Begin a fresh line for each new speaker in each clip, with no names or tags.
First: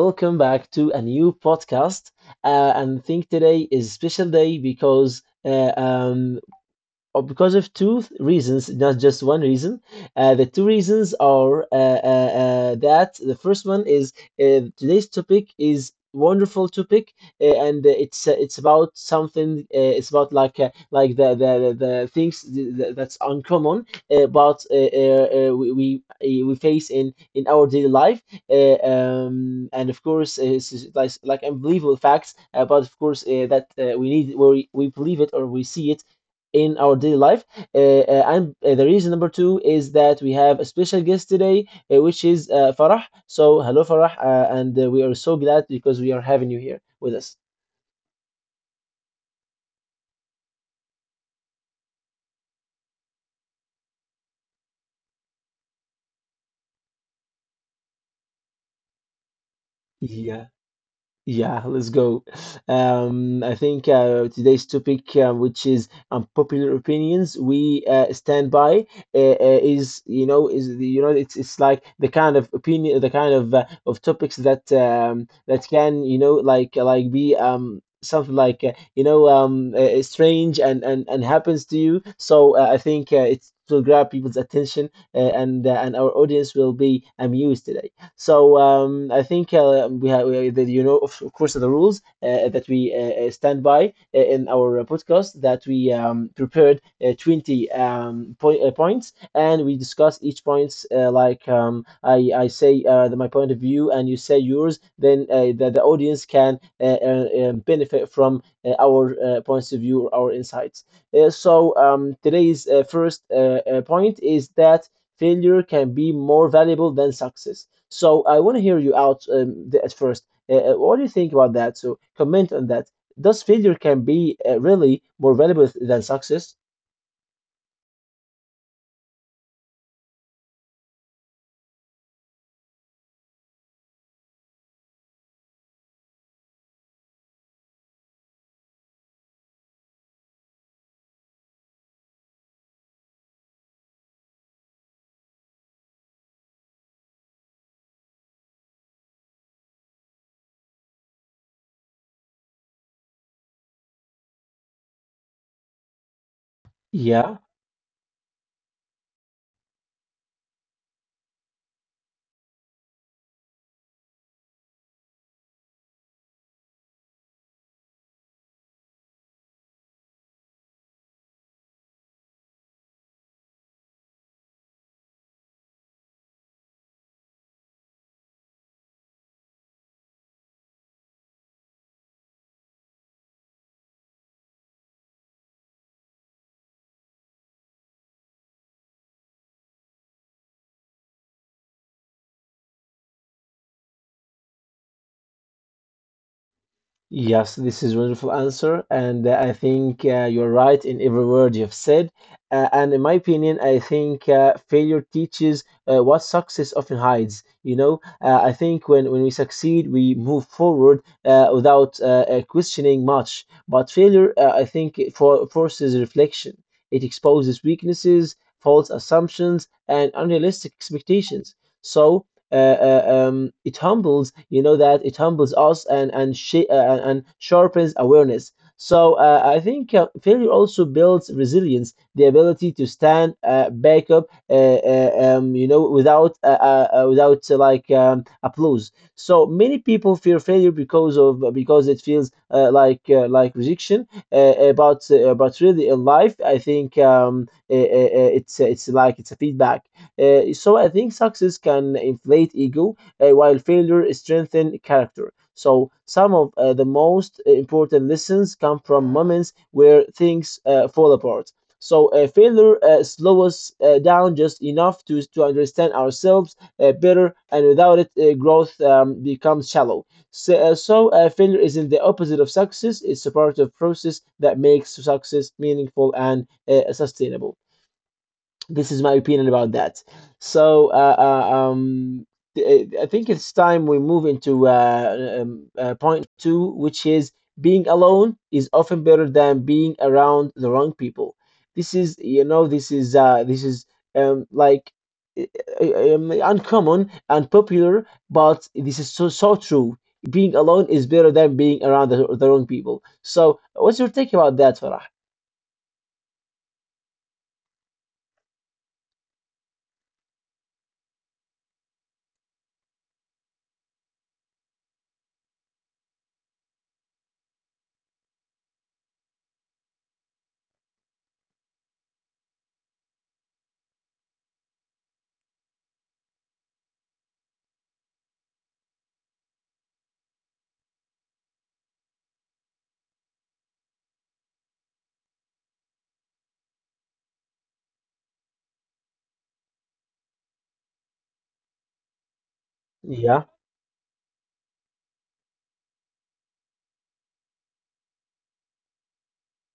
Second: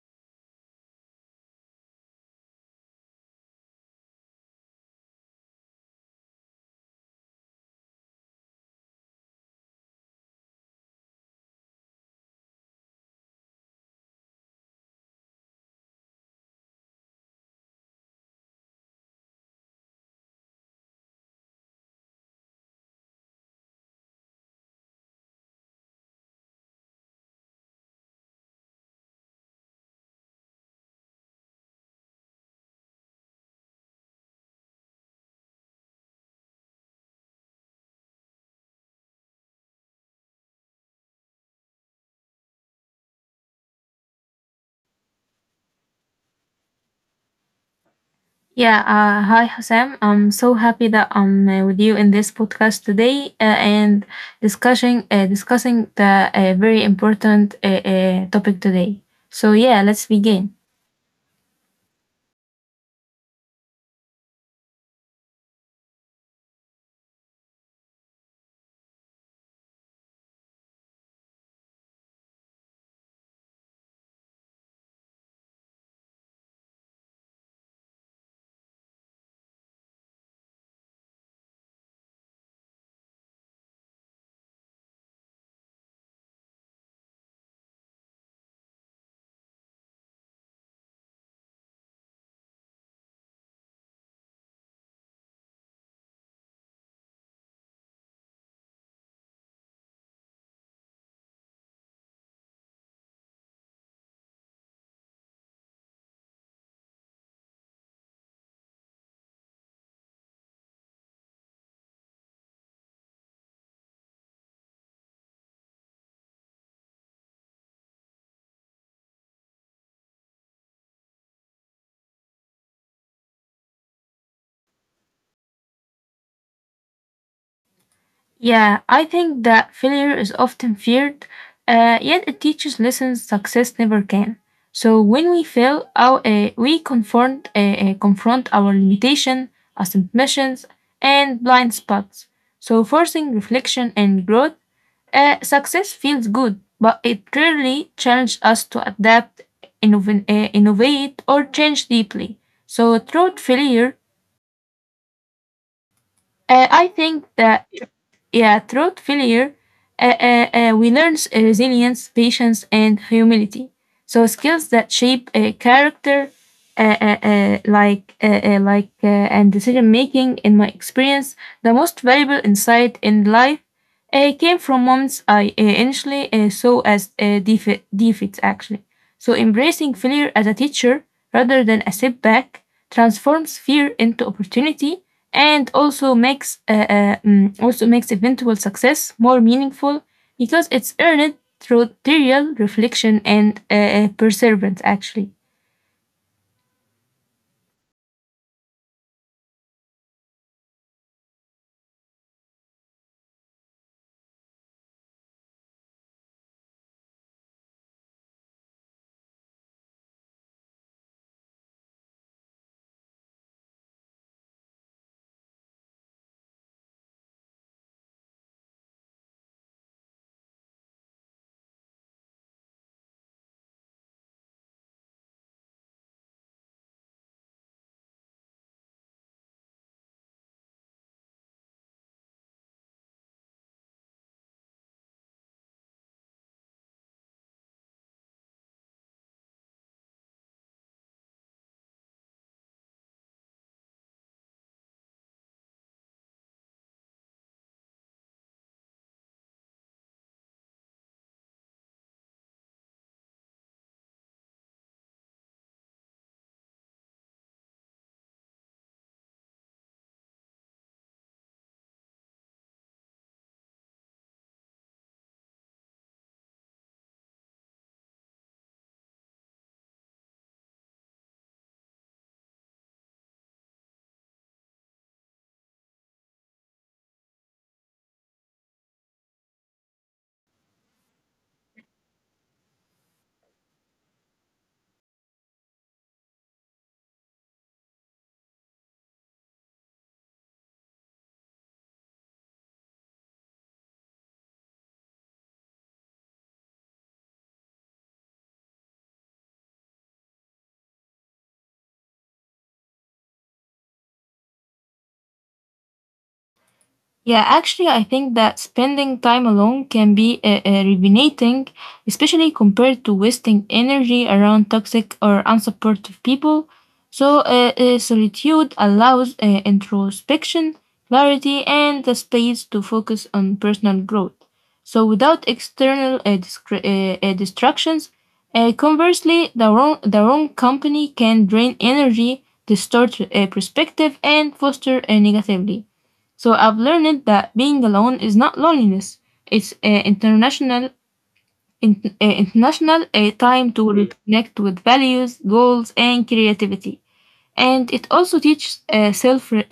welcome back to a new podcast. And think today is special day because of two reasons, not just one reason. The two reasons are that the first one is today's topic is wonderful topic, and it's about something, it's about like the things that's uncommon, but we face in our daily life. And of course it's just like unbelievable facts, but of course that we need, or we believe it or we see it in our daily life. And The reason number two is that we have a special guest today, which is Farah. So, hello, Farah, and we are so glad because we are having you here with us.
Yeah, hi Hassan. I'm so happy that I'm with you in this podcast today and discussing the very important topic today. So yeah, let's begin.
Yeah, let's go. I think today's topic, which is unpopular opinions, we stand by, is, you know, you know, it's like the kind of opinion, the kind of of topics that that can, you know, like be something like, you know, strange and and happens to you. So I think it's will grab people's attention, and our audience will be amused today. So I think that you know of course the rules that we stand by in our podcast, that we prepared 20 po points, and we discuss each points, I say my point of view and you say yours, then the audience can benefit from our points of view or our insights. Today's first point is that failure can be more valuable than success, so I want to hear you out at first. What do you think about that? So comment on that. Does failure can be really more valuable than success?
Yeah, I think that failure is often feared, yet it teaches lessons success never can. So when we fail, we confront our limitation, assumptions, and blind spots. So forcing reflection and growth, success feels good, but it rarely challenges us to adapt, innovate, or change deeply. So through failure, I think
Yeah.
that yeah, through failure, we learn resilience, patience, and humility. So skills that shape character, and decision making. In my experience, the most valuable insight in life came from moments I initially saw as defeats. Actually, so embracing failure as a teacher rather than a setback transforms fear into opportunity and also makes eventual success more meaningful because it's earned through real reflection and perseverance actually.
Yes, this is wonderful answer, and I think you're right in every word you've said. And in my opinion, I think failure teaches what success often hides. You know, I think when we succeed, we move forward without questioning much. But failure, I think, forces reflection. It exposes weaknesses, false assumptions, and unrealistic expectations. So it humbles, you know, that it humbles us and and sharpens awareness. So I think failure also builds resilience, the ability to stand back up you know, without applause. So many people fear failure because of because it feels like rejection, about but really in life I think it's like it's a feedback. So I think success can inflate ego, while failure strengthen character. So some of the most important lessons come from moments where things fall apart. So failure slows us down just enough to understand ourselves better, and without it, growth becomes shallow. So failure isn't the opposite of success; it's a part of process that makes success meaningful and sustainable. This is my opinion about that. So uh, uh, um, I think it's time we move into point two, which is being alone is often better than being around the wrong people. This is, you know, this is like uh, uncommon and popular, but this is so true. Being alone is better than being around the wrong people. So, what's your take about that, Farah?
Yeah, actually, I think that spending time alone can be rejuvenating, especially compared to wasting energy around toxic or unsupportive people. So, solitude allows introspection, clarity, and the space to focus on personal growth. So, without external distractions, conversely, the wrong company can drain energy, distort perspective, and foster negativity. So I've learned that being alone is not loneliness. It's international a
Yeah,
time to reconnect with values, goals, and creativity, and it also teaches self uh, uh,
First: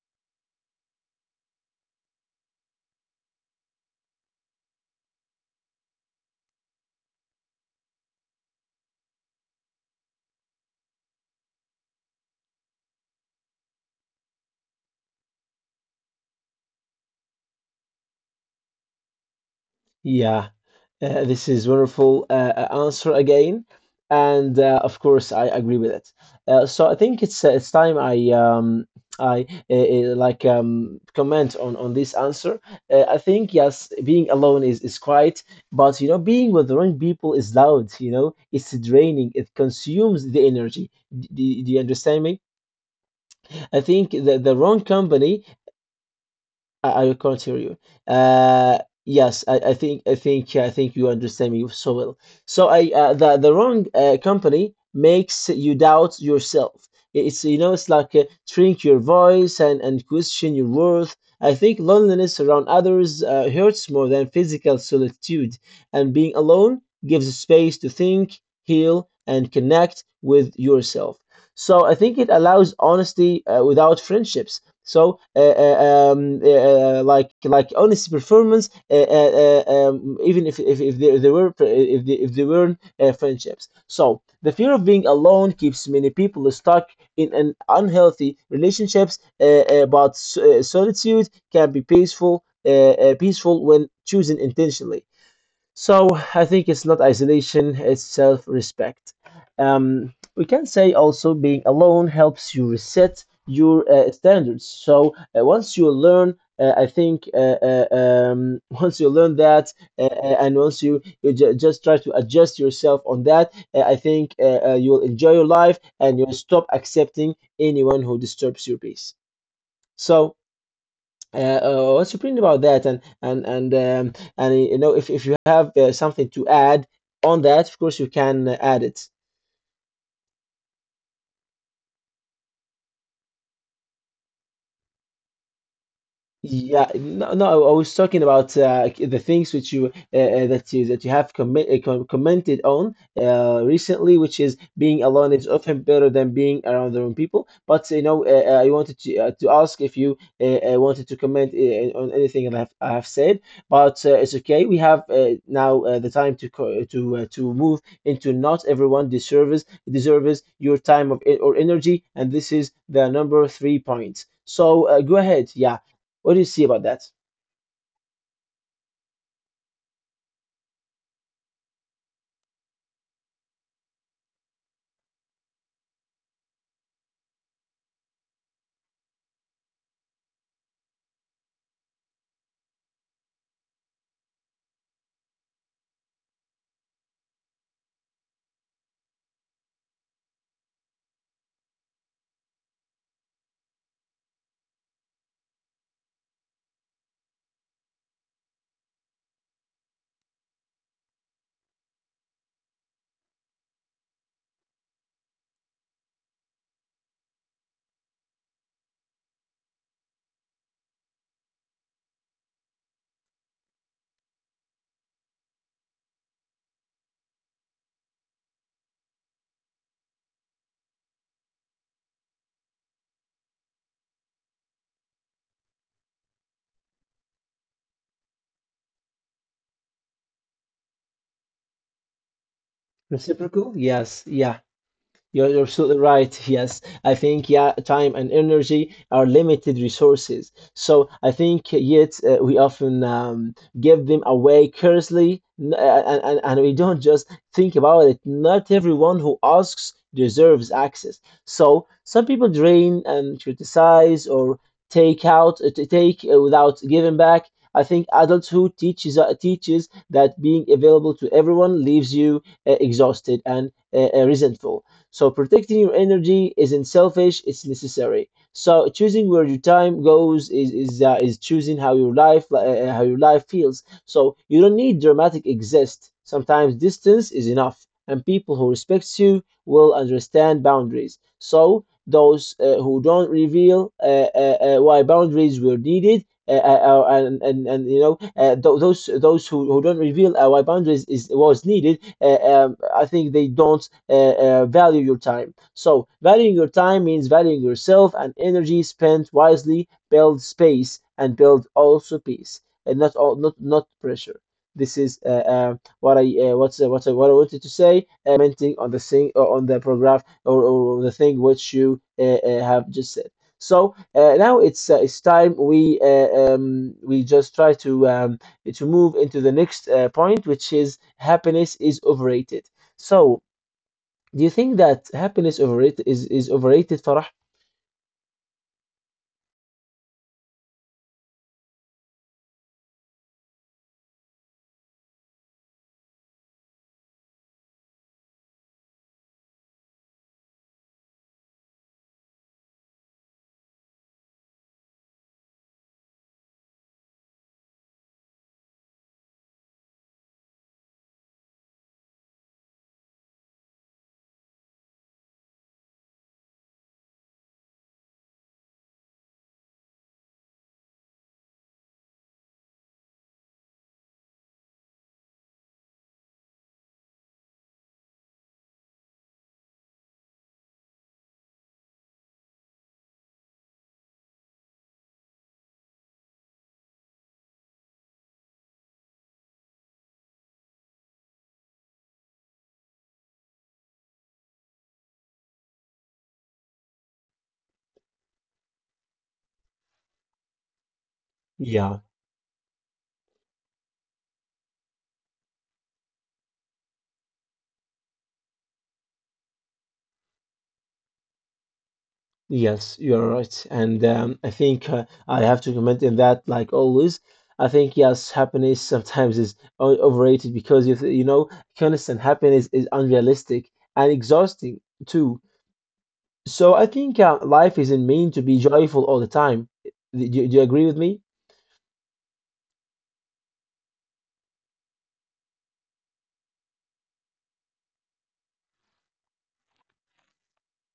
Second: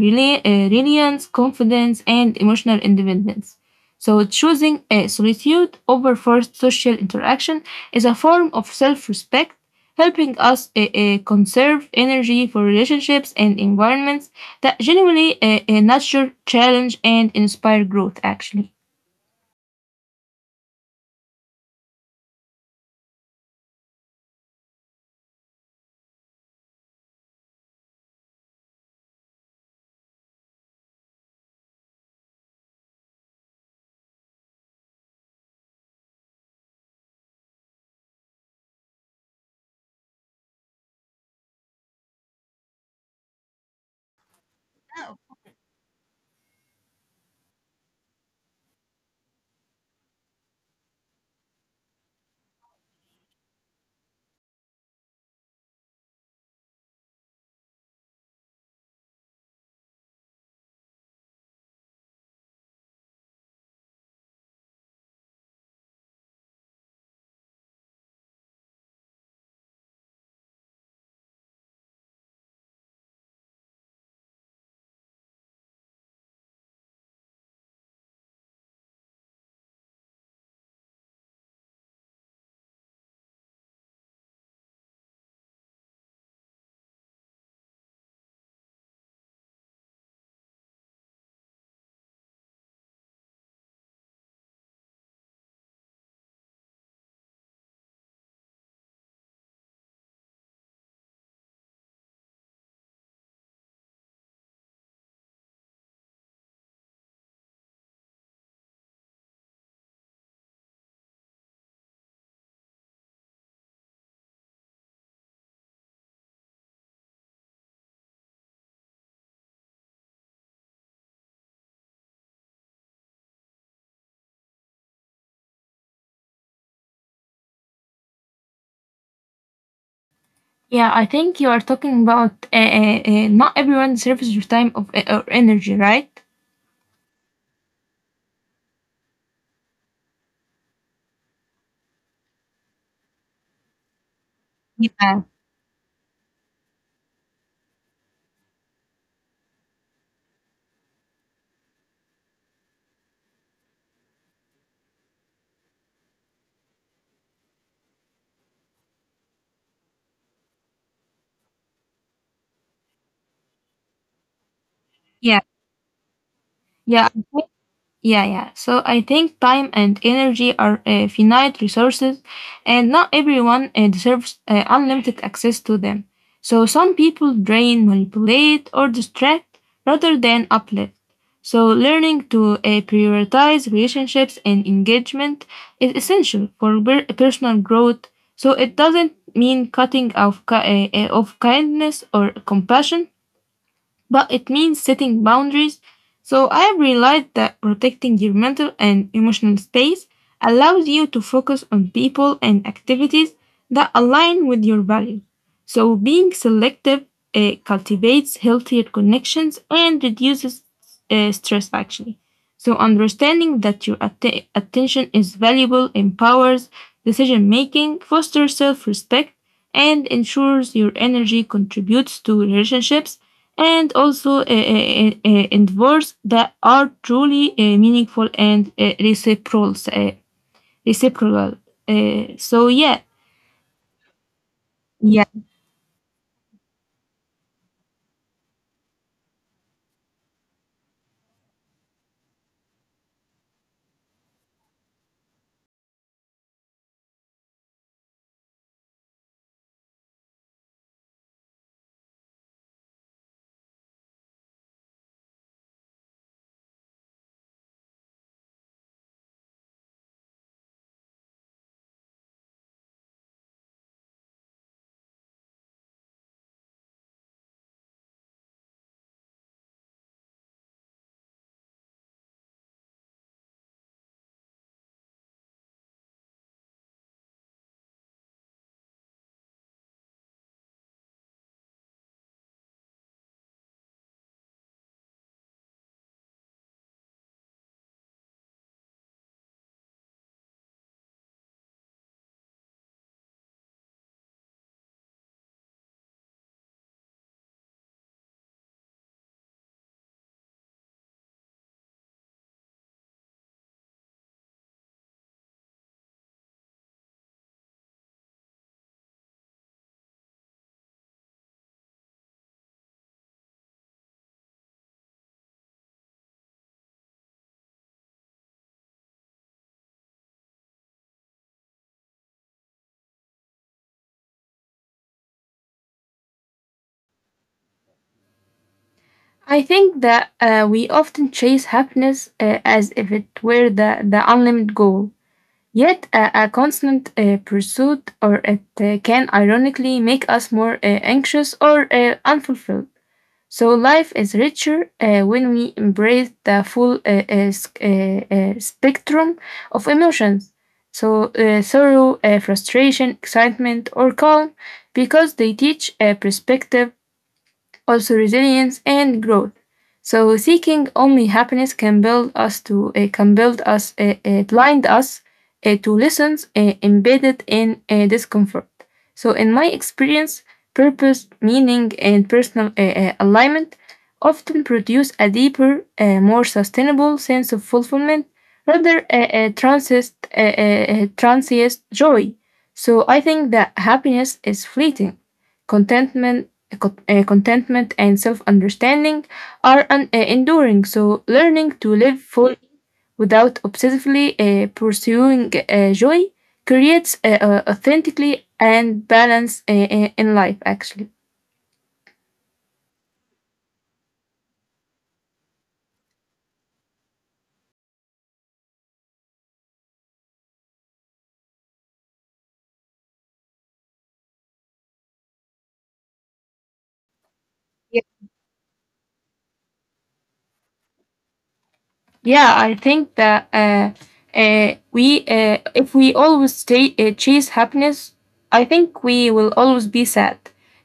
rela- uh, reliance, confidence, and emotional independence. So, choosing solitude over forced social interaction is a form of self respect, helping us conserve energy for relationships and environments that genuinely nurture, challenge, and inspire growth, actually.
yeah. This is wonderful answer again, and of course I agree with it. So I think it's time I comment on this answer. I think yes, being alone is quiet, but you know being with the wrong people is loud. You know it's draining. It consumes the energy. Do, do you understand me? I think the wrong company, I can't hear you. Uh, yes, I think yeah, I think you understand me so well. So I the wrong company makes you doubt yourself. It's, you know, it's like shrink your voice and question your worth. I think loneliness around others hurts more than physical solitude, and being alone gives space to think, heal, and connect with yourself. So I think it allows honesty without friendships. So, like honest performance, even if they weren't friendships. So the fear of being alone keeps many people stuck in an unhealthy relationships. Solitude can be peaceful, peaceful when chosen intentionally. So I think it's not isolation, it's self respect. We can say also being alone helps you reset your standards. So once you learn, I think once you learn that, and once you, you ju- just try to adjust yourself on that, I think you'll enjoy your life and you'll stop accepting anyone who disturbs your peace. So what's your opinion about that? And you know, if you have something to add on that, of course you can add it.
Yeah, I think you are talking about not everyone deserves your time of, or energy, right?
Yeah, no, no. I was talking about the things which you that you have commented on recently, which is being
Yeah,
alone is often better than being around the wrong people. But you know, I wanted to ask if you wanted to comment on anything that I have said. But it's okay. We have now the time to co to move into not everyone deserves your time of or energy, and this is the number three point. So go ahead.
yeah,
Yeah. What do you see about that?
yeah. Yeah, yeah. So I think time and energy are finite resources, and not everyone deserves unlimited access to them. So some people drain, manipulate, or distract rather than uplift. So learning to prioritize relationships and engagement is essential for personal growth. So it doesn't mean cutting off ki- of kindness or compassion, but it means setting boundaries. So I have realized that protecting your mental and emotional space allows you to focus on people and activities that align with your values. So being selective cultivates healthier connections and reduces stress actually. So understanding that your attention is valuable empowers decision making, fosters self-respect, and ensures your energy contributes to relationships and also endeavors that are truly meaningful and reciprocal. Reciprocal. So yeah,
Reciprocal? Yes. Yeah.
yeah.
You're absolutely right. Yes, I think yeah, time and energy are limited resources. So I think yet we often give them away carelessly, and we don't just think about it. Not everyone who asks deserves access. So some people drain and criticize, or take out t- take without giving back. I think adulthood teaches that being available to everyone leaves you exhausted and resentful. So protecting your energy isn't selfish, it's necessary. So choosing where your time goes is choosing how your life feels. So you don't need dramatic exist. Sometimes distance is enough, and people who respect you will understand boundaries. So those who don't reveal why boundaries were needed, and you know, those who don't reveal why boundaries is was needed, I think they don't value your time. So valuing your time means valuing yourself, and energy spent wisely build space and build also peace, and not not pressure. This is what I what's what I wanted to say, commenting on the thing on the paragraph or the thing which you have just said. So now it's time we just try to move into the next point, which is happiness is overrated. So, do you think that happiness overrated is overrated, Farah?
I think that we often chase happiness as if it were the unlimited goal. Yet, a constant pursuit or it can ironically make us more anxious or unfulfilled. So life is richer when we embrace the full spectrum of emotions. So sorrow, frustration, excitement, or calm, because they teach a perspective, also resilience and growth. So seeking only happiness can build us blind us to lessons embedded in discomfort. So in my experience, purpose, meaning, and personal alignment often produce a deeper, more sustainable sense of fulfillment rather transient joy. So I think that happiness is fleeting. Contentment contentment and self understanding are enduring. So, learning
Yeah,
to live fully without obsessively pursuing joy creates authentically and balance in life, actually.
yes, you're right. And I think I have to comment in that, like always. I think, yes, happiness sometimes is overrated because, you know, constant happiness is unrealistic and exhausting too. So I think life isn't
Yeah.
meant to be joyful all the time. Do you agree with me?
Yeah, I think that if we always chase happiness, I think we will always be sad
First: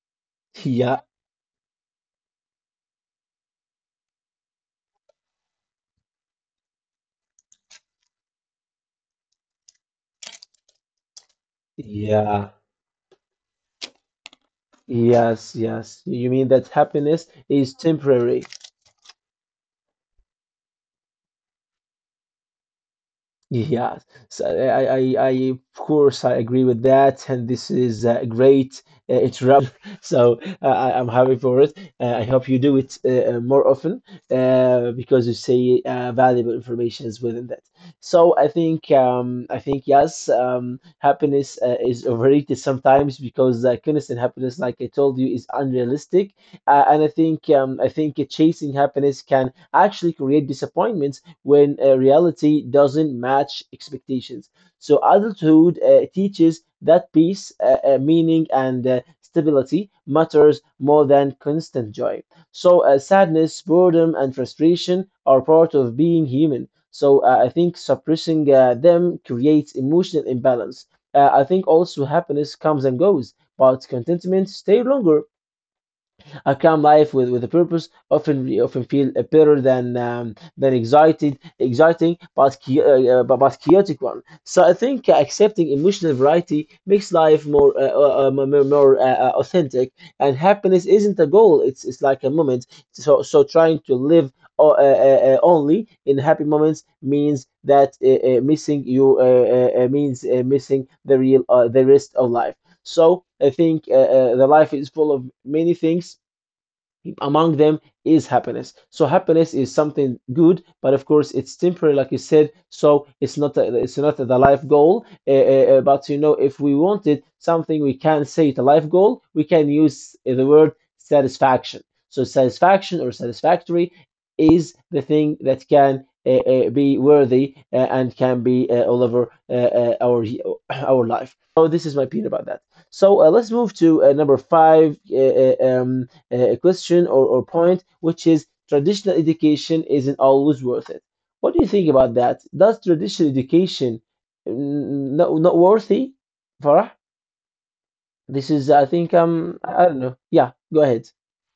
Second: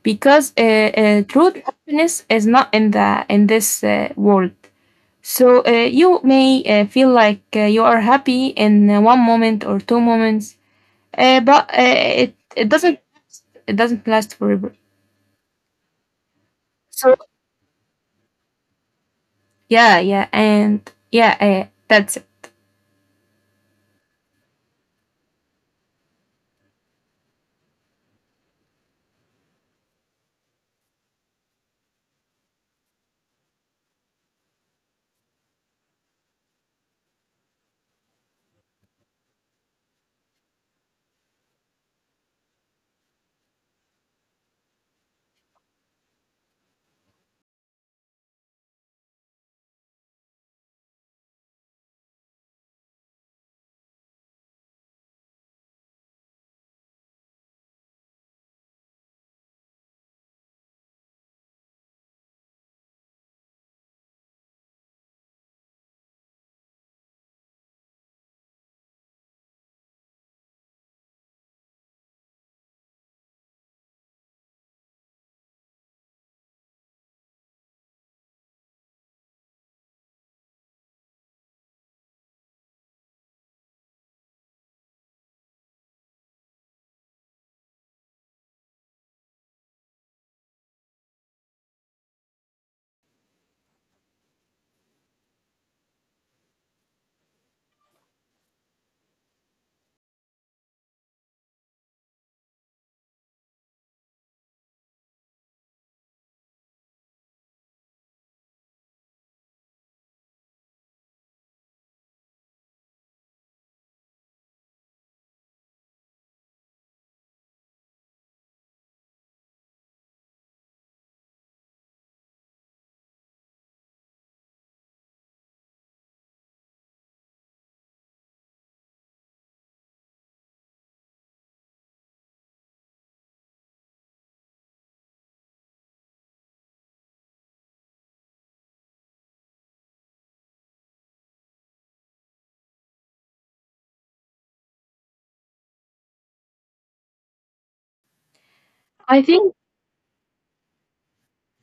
because
Yeah,
true happiness is not in this world. So you may feel like you are happy in one moment or two moments, but it
yeah,
it doesn't it doesn't last forever.
yes, yes. You mean that
So
happiness is temporary?
yeah, yeah, and yeah, that's it.
Yes, so I, of course, I agree with that, and this is a great interruption. So I'm happy for it. I hope you do it more often because you say valuable informations within that. So I think yes, happiness is overrated sometimes because constant happiness, like I told you, is unrealistic, and I think chasing happiness can actually create disappointments when reality doesn't match expectations. So adulthood teaches that peace, meaning, and stability matters more than constant joy. So sadness, boredom, and frustration are part of being human. So I think suppressing them creates emotional imbalance. I think also happiness comes and goes, but contentment stays longer. I come life with a purpose. Often feel better than excited exciting, but but chaotic one. So I think accepting emotional variety makes life more authentic. And happiness isn't a goal; it's like a moment. So trying to live only in happy moments means that missing you means missing the real the rest of life. So I think the life is full of many things among them is happiness. So happiness is something good, but of course it's temporary, like you said. So it's not the life goal. But you know, if we wanted something, we can say it's a life goal. We can use the word satisfaction. So satisfaction or satisfactory is the thing that can. Be worthy and can be all over our life. So this is my opinion about that. So let's move to number five. A question or point, which is traditional education isn't always worth it. What do you think about that? Does traditional education not, not worthy, Farah? This is, I think,
I think
I don't know. Yeah, go ahead.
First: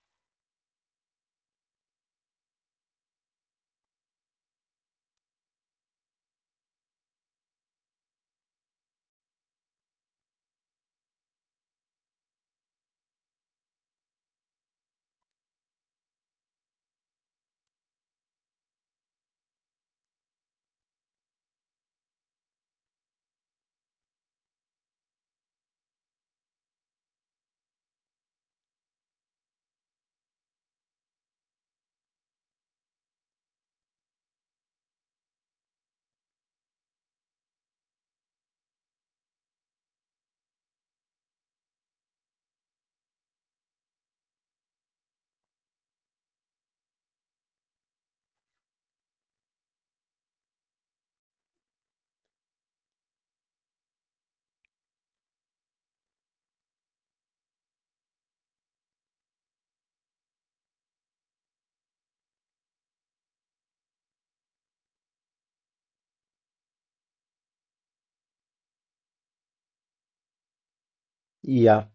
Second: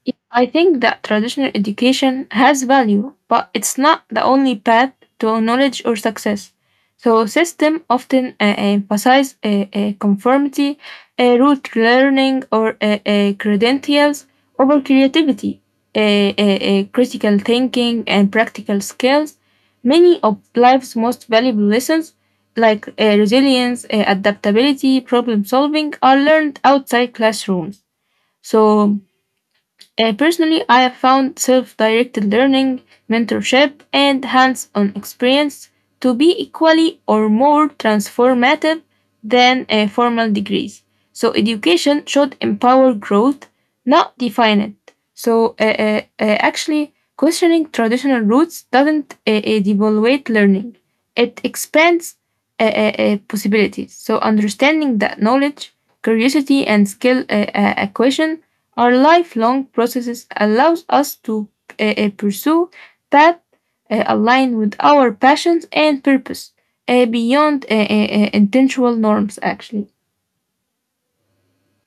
Yeah, I think that traditional education has value, but it's not the only path to knowledge or success. So system often emphasize conformity, rote learning, or credentials over creativity, critical thinking, and practical skills. Many of life's most valuable lessons, like resilience, adaptability, problem solving, are learned outside classrooms. So personally, I have found self directed learning, mentorship, and hands on experience to be equally or more transformative than formal degrees. So, education should empower growth, not define it. So, actually, questioning traditional roots doesn't devaluate learning, it expands possibilities. So, understanding that knowledge, curiosity, and skill acquisition our lifelong processes allows us to pursue paths aligned with our passions and purpose beyond intentional norms, actually.
Yeah.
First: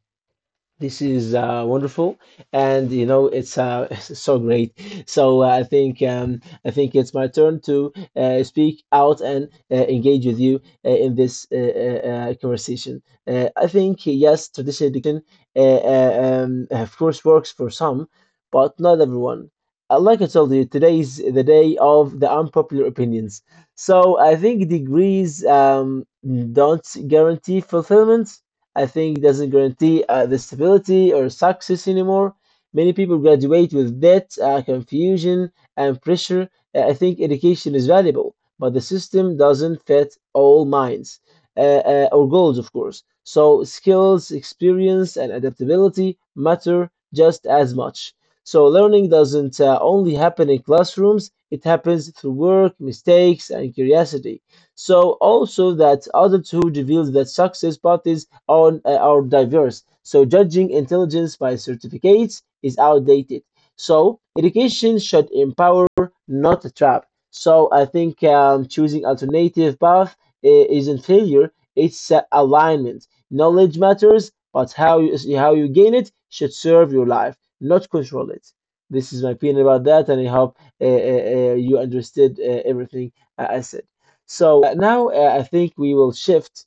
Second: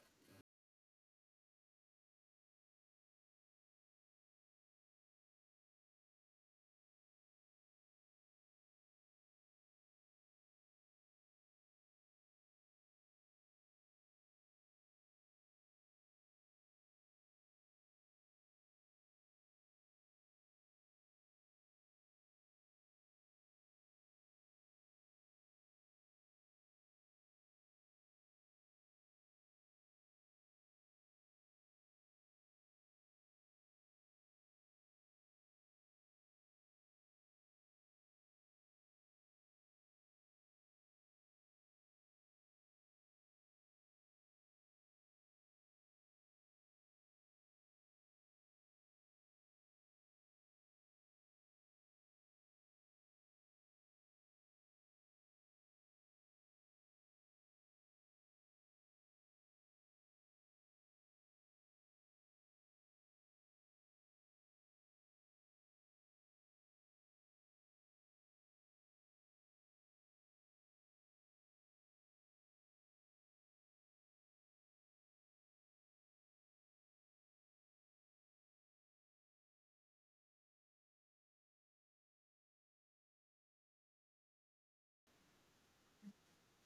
This is wonderful, and you know it's it's so great. So I think it's my turn to speak out and engage with you in this conversation. I think yes, traditional education, of course, works for some, but not everyone. Like I told you, today is the day of the unpopular opinions. So I think degrees don't guarantee fulfillment. I think doesn't guarantee the stability or success anymore. Many people graduate with debt, confusion, and pressure. I think education is valuable, but the system doesn't fit all minds or goals, of course. So skills, experience, and adaptability matter just as much. So learning doesn't only happen in classrooms; it happens through work, mistakes, and curiosity. So also that adulthood reveals that success path is on are diverse. So judging intelligence by certificates is outdated. So education should empower, not trap. So I think choosing alternative path isn't failure; it's alignment. Knowledge matters, but how you gain it should serve your life, not control it. This is my opinion about that, and I hope you understood everything I said. So now I think we will shift.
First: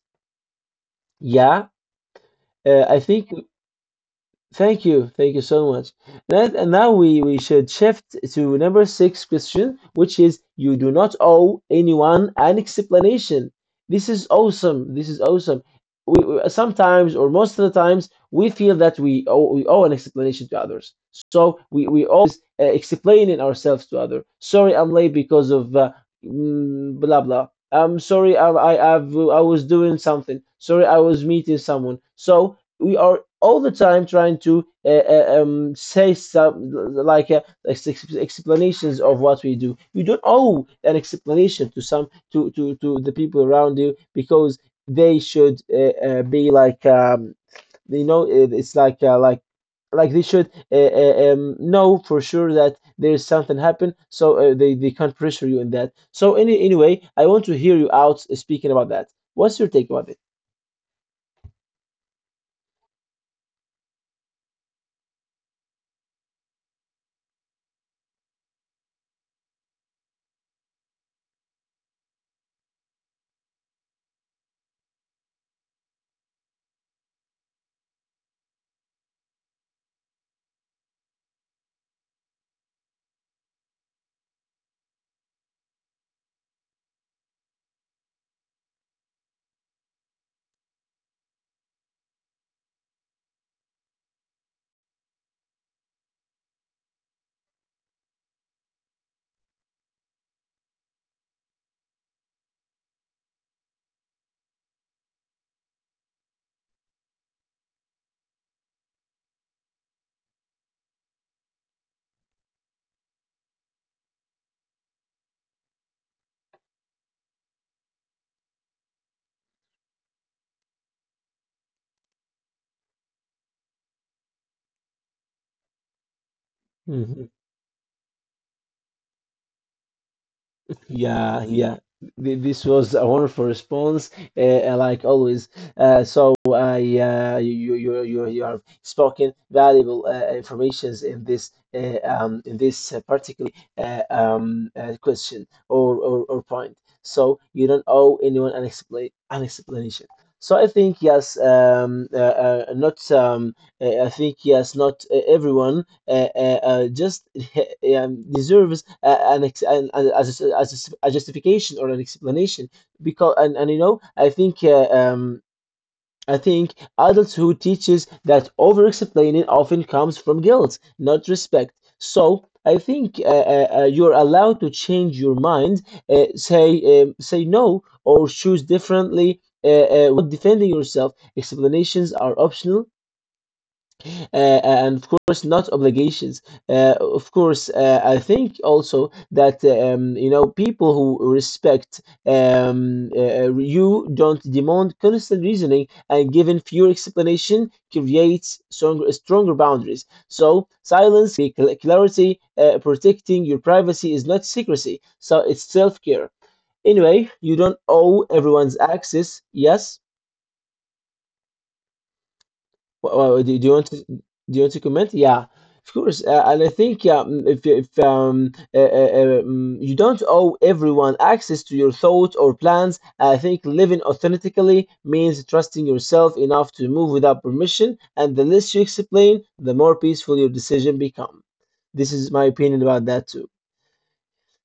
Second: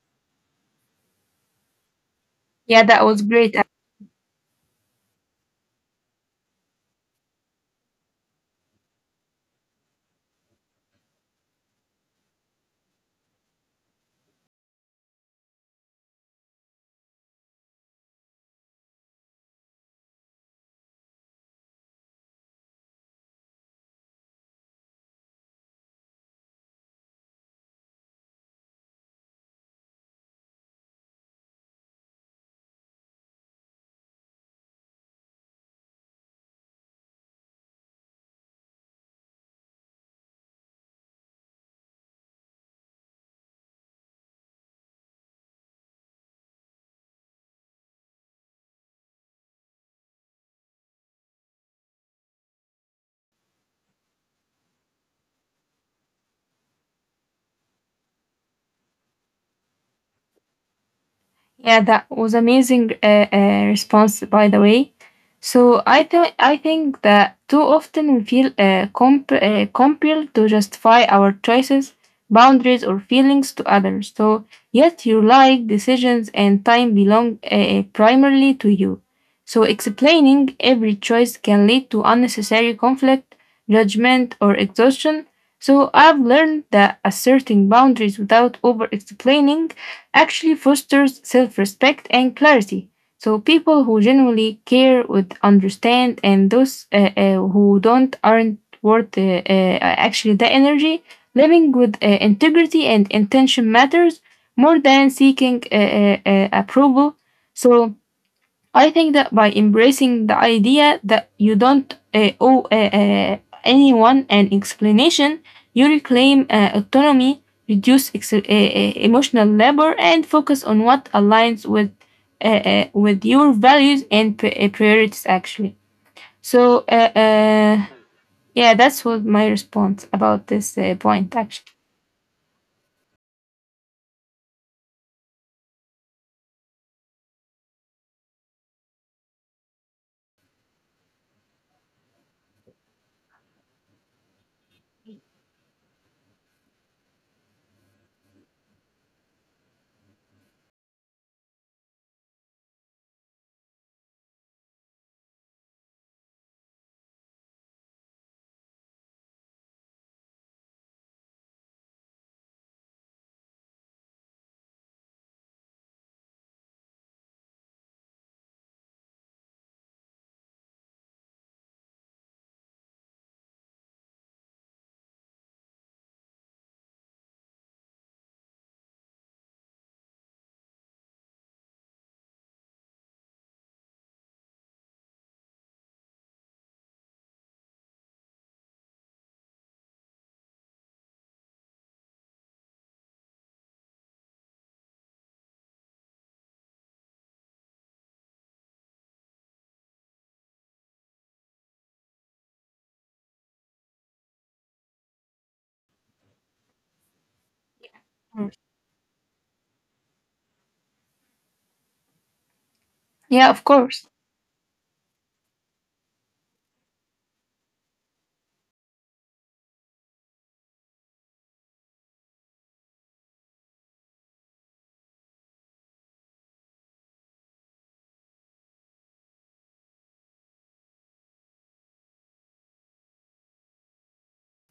Yeah,
Yeah,
I
that was
think
great.
thank you, thank you so much. That, and now we should shift to number six question, which is you do not owe anyone an explanation. This is awesome. This is awesome. We- sometimes or most of the times we feel that we owe an explanation to others. So we always explaining ourselves to others. Sorry, I'm late because of blah blah. I'm sorry, I, I was doing something. Sorry, I was meeting someone. So we are all the time trying to say some like explanations of what we do. You don't owe an explanation to some to the people around you because they should be like you know it, it's like like they should know for sure that there is something happen, so they can't pressure you in that. So anyway, I want to hear you out speaking about that. What's your take about it?
Yeah, that was amazing response, by the way. So I think that too often we feel compelled to justify our choices, boundaries, or feelings to others. So yet your life decisions and time belong primarily to you. So explaining every choice can lead to unnecessary conflict, judgment, or exhaustion. So I've learned that asserting boundaries without over explaining actually fosters self respect and clarity. So people who genuinely care would understand, and those who don't aren't worth actually the energy. Living with integrity and intention matters more than seeking approval. So I think that by embracing the idea that you don't owe anyone an explanation, you reclaim autonomy, reduce emotional labor, and focus on what aligns with your values and priorities, actually. So
Mhm.
yeah, that's what my response about this point,
Yeah,
actually.
yeah. Th- This was a wonderful response, like always. So I, you, you, you, you have spoken valuable informations in this particular question or point. So you don't owe anyone an explanation. So I think yes, not I think yes, not everyone just deserves an, ex- an as a justification or an explanation because and you know I think adults who teaches that over explaining often comes from guilt, not respect. So I think you're allowed to change your mind, say no, or choose differently. Without defending yourself, explanations are optional uh, and of course not obligations. Of course, I think also that you know people who respect you don't demand constant reasoning, and given fewer explanation creates stronger boundaries. So silence clarity. Protecting your privacy is not secrecy, so it's self-care. Anyway, you don't owe everyone's access. Yes. Well, well,
Yeah,
do,
of
do you want to
course.
do you want to comment? Yeah, of course. And I think yeah, mm, if mm, you don't owe everyone access to your thoughts or plans. I think living authentically means trusting yourself enough to move without permission. And the less you explain, the more peaceful your decision become. This is my opinion about that too.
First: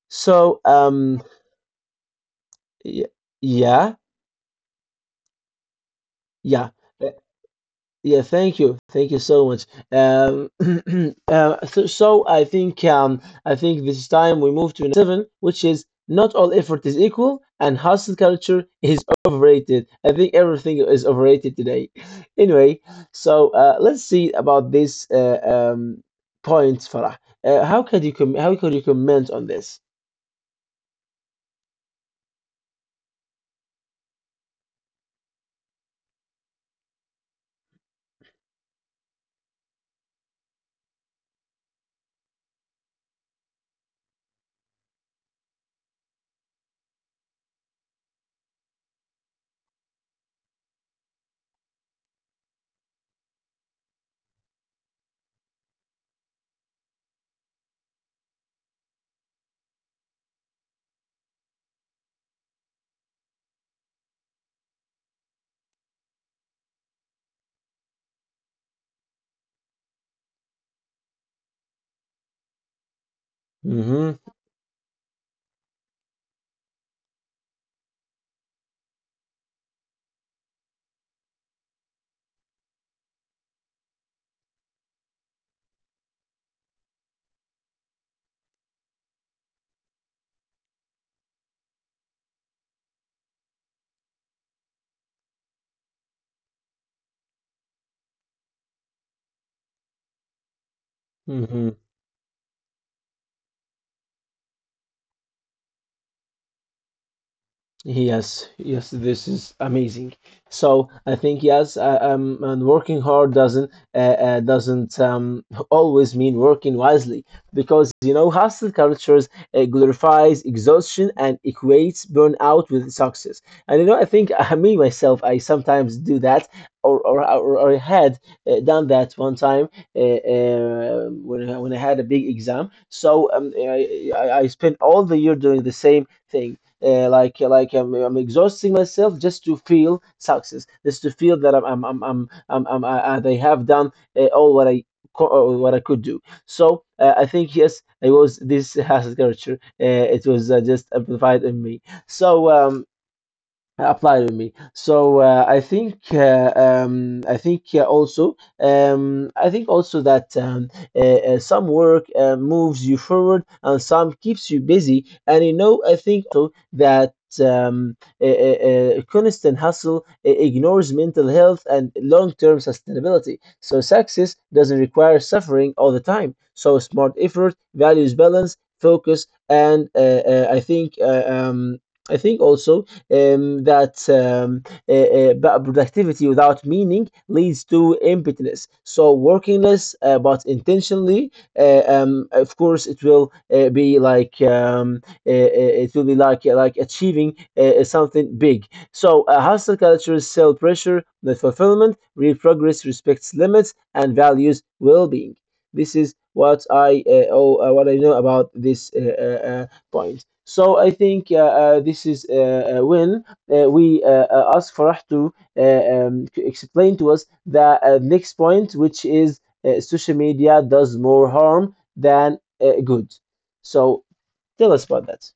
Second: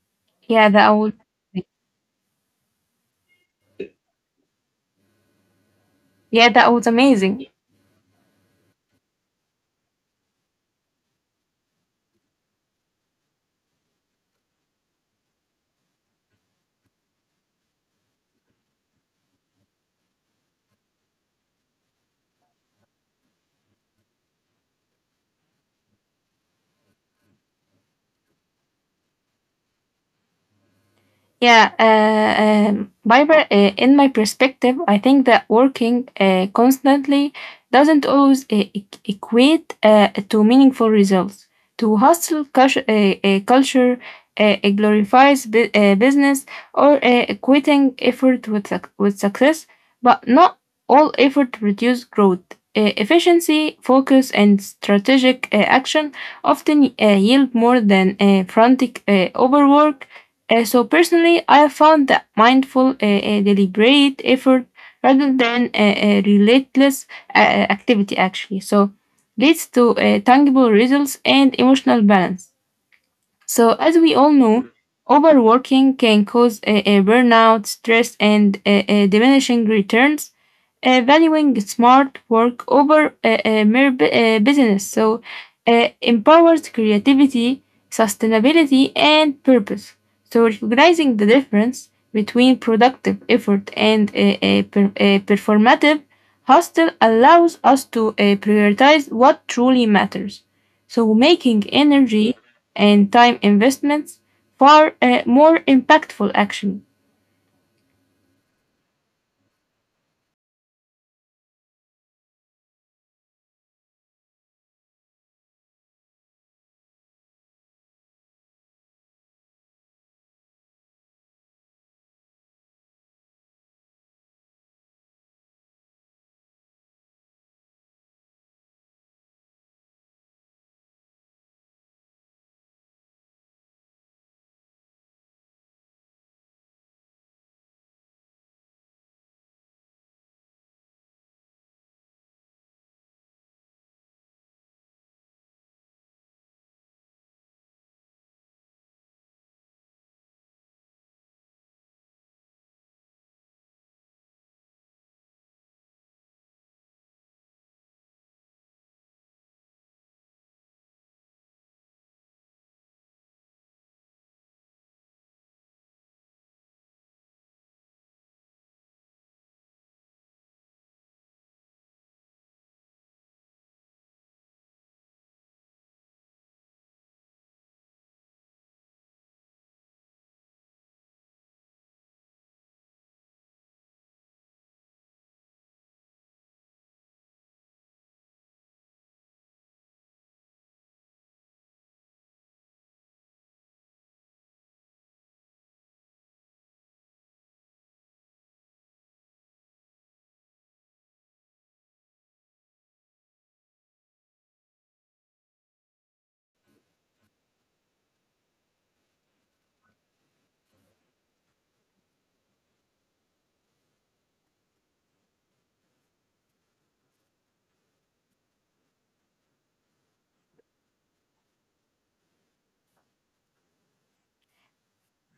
So
Yeah, that would
y- yeah,
yeah
yeah.
that was amazing.
Yeah, thank you so much. Um, so I think this time we move to number seven, which is not all effort is equal, and hustle culture is overrated. I think everything is overrated today. Anyway, so let's see about this point, Farah. How could you how could you comment on this?
Yeah, Biber, in my perspective, I think that working constantly doesn't always equate to meaningful results. To hustle culture, culture it glorifies business or equating effort with success, but not all effort produce growth. Efficiency, focus, and strategic action often yield more than frantic overwork, so personally, I found that mindful, deliberate effort rather than relentless activity actually. So leads to tangible results and emotional balance. So as we
Mm-hmm.
all know, overworking can cause a burnout, stress, and diminishing returns, valuing smart work over mere business. So, empowers creativity, sustainability, and purpose. So, recognizing the difference between productive effort and performative hustle allows us to prioritize what truly matters. So, making
Mm-hmm.
energy and time investments far more impactful action.
Yes, yes, this is amazing. So I think yes, and working hard doesn't always mean working wisely, because you know hustle cultures glorifies exhaustion and equates burnout with success. And you know I think me myself I sometimes do that or I had done that one time when when I had a big exam. So I spent all the year doing the same thing like I'm, exhausting myself just to feel success, just to feel that I have done all what I what I could do. So I think yes, it was this has culture. It was just amplified in me. So apply to me. So I think also I think also that uh, some work moves you forward and some keeps you busy. And you know I think also that, constant hustle ignores mental health and long-term sustainability. So success doesn't require suffering all the time. So smart effort values balance, focus, and I think also that uh, uh, productivity without meaning leads to emptiness. So working less but intentionally, of course, it will be like it will be like achieving something big. So a hustle culture, sell pressure, not fulfillment, real progress respects limits and values well-being. This is what I what I know about this point. So I think this is when we ask Farah to explain to us the next point, which is social media does more harm than good. So tell us about that.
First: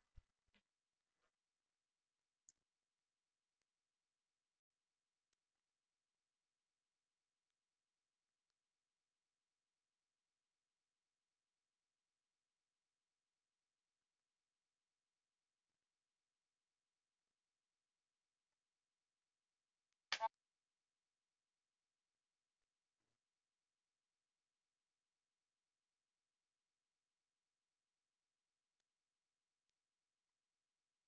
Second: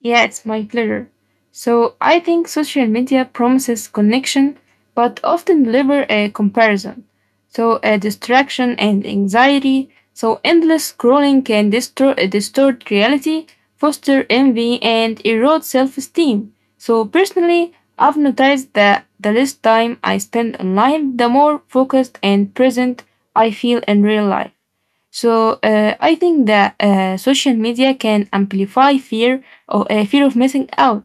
Yeah, it's my pleasure. So I think social media promises connection, but often deliver a comparison. So a distraction and anxiety. So endless scrolling can distort reality, foster envy, and erode self-esteem. So personally, I've noticed that the less time I spend online, the more focused and present I feel in real life. So I think that social media can amplify fear or fear of missing out,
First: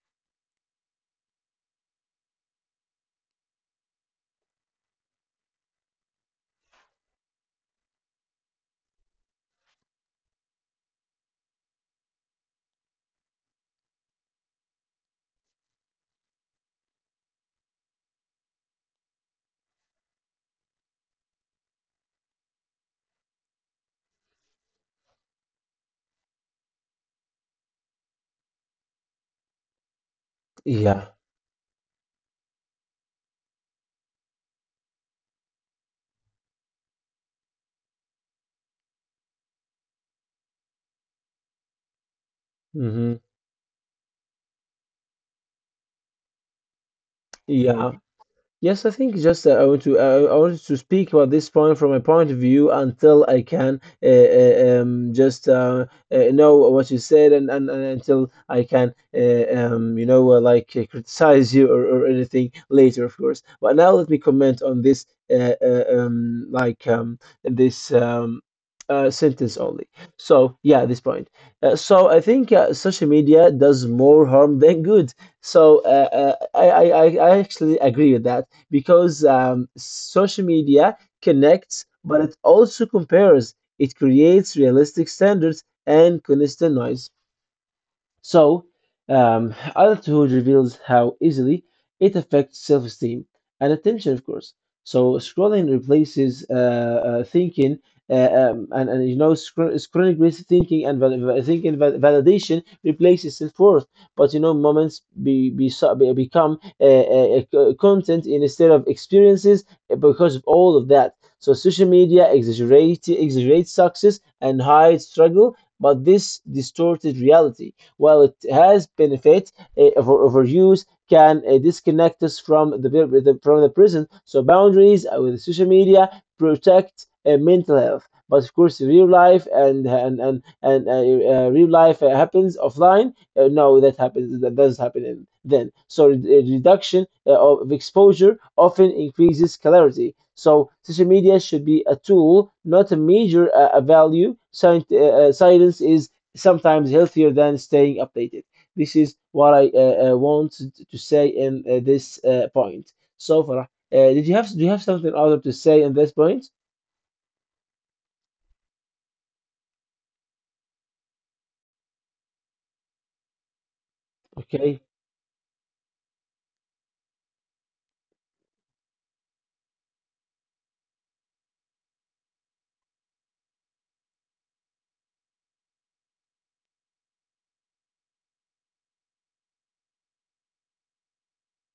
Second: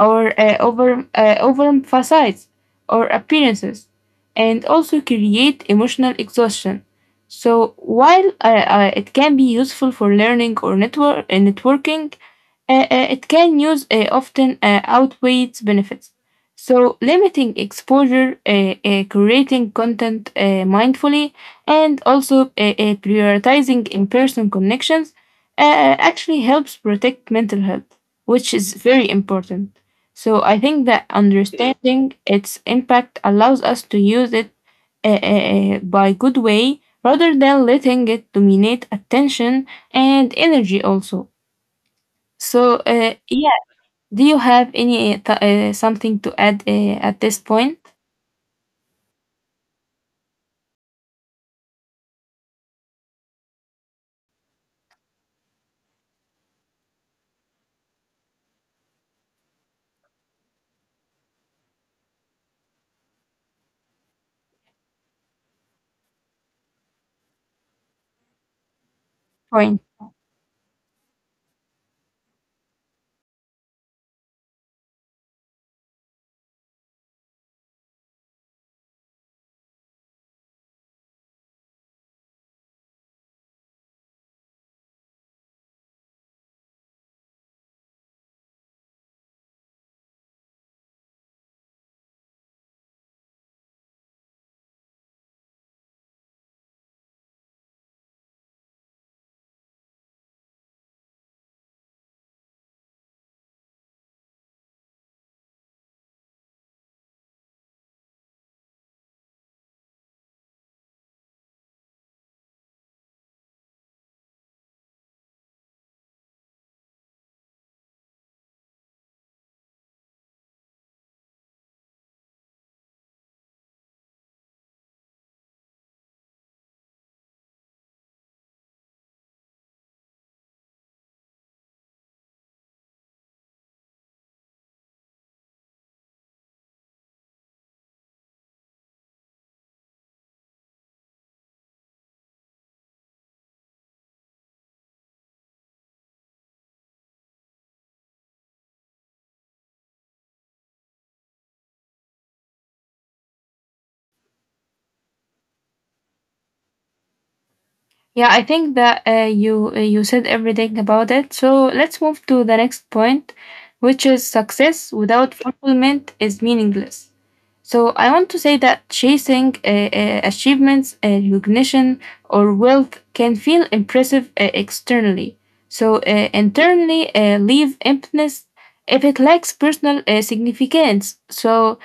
or overemphasize or appearances, and also create emotional exhaustion. So while it can be useful for learning or networking, it can use often outweighs benefits. So, limiting exposure, creating content mindfully, and also prioritizing in person connections actually helps protect mental health, which is very important. So, I think
Yeah.
that understanding its impact allows us to use it by good way rather than letting it dominate attention and energy also. So,
Hmm.
yeah, do you have any something to add at this point?
Yeah. Yes, I think just I wanted to speak about this point from a point of view until I can just know what you said, and until I can you know criticize you or anything later, of course. But now let me comment on this uh, uh, um, like um, this um, sentence
Point.
only. So yeah, this point. So I think social media does more harm than good. So I actually agree with that because social media connects, but it also compares. It creates realistic standards and constant noise. So, Adulthood reveals how easily it affects self esteem and attention, of course. So, scrolling replaces thinking. Uh, and you know scr- Scrolling replaces thinking and validation replaces self-worth, but moments be, so- be become content instead of experiences because of all of that. So social media exaggerates success and hides struggle. But this distorted reality, while it has benefits, uh, overuse can disconnect us from the present. So boundaries with social media protect mental health. But of course, real life and real life happens offline. No, that happens. That doesn't happen then. So reduction of exposure often increases clarity. So social media should be a tool, not a value. Science is sometimes healthier than staying updated. This is what I wanted to say in this point. So Farah, did you have do you have something other to say in this point?
Yeah, I think that you said everything about it. So let's move to the next point, which is
Okay.
success without fulfillment is meaningless. So I want to say that chasing achievements, recognition, or wealth can feel impressive externally. So internally, leave emptiness if it lacks personal significance. So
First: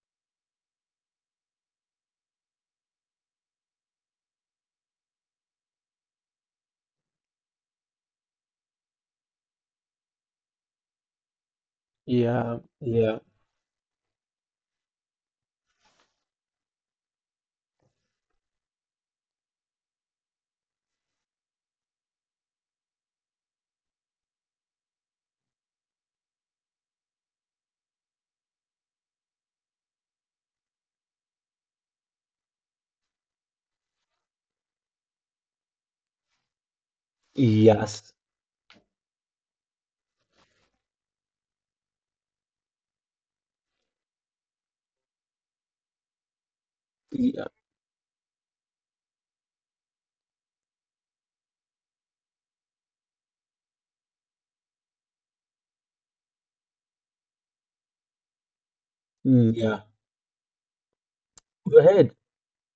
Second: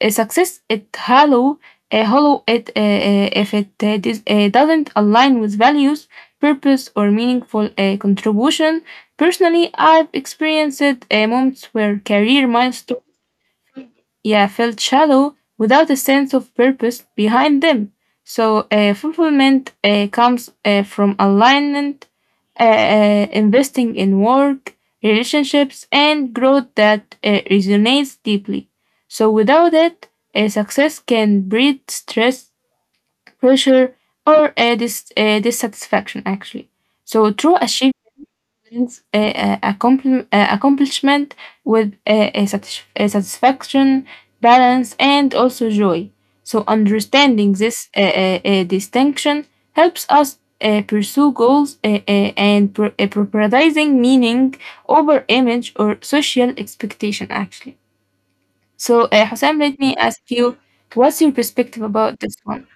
success it hollow, hollow it if it doesn't align with values, purpose, or meaningful contribution. Personally, I've experienced moments where career
Yeah.
milestones,
Yeah.
yeah, felt shallow without a sense of purpose behind them. So, fulfillment comes from alignment, investing in work, relationships, and growth that resonates deeply. So, without it, success can breed stress, pressure, or dissatisfaction, actually. So, true achievement
Yes.
balance accomplishment with a satisfaction, balance, and also joy. So,
Yeah.
understanding this distinction helps us pursue goals prioritizing meaning over image or social expectation, actually. So,
Mm,
Hussein, let
yeah.
me ask you what's your
Go
perspective
ahead.
about this one?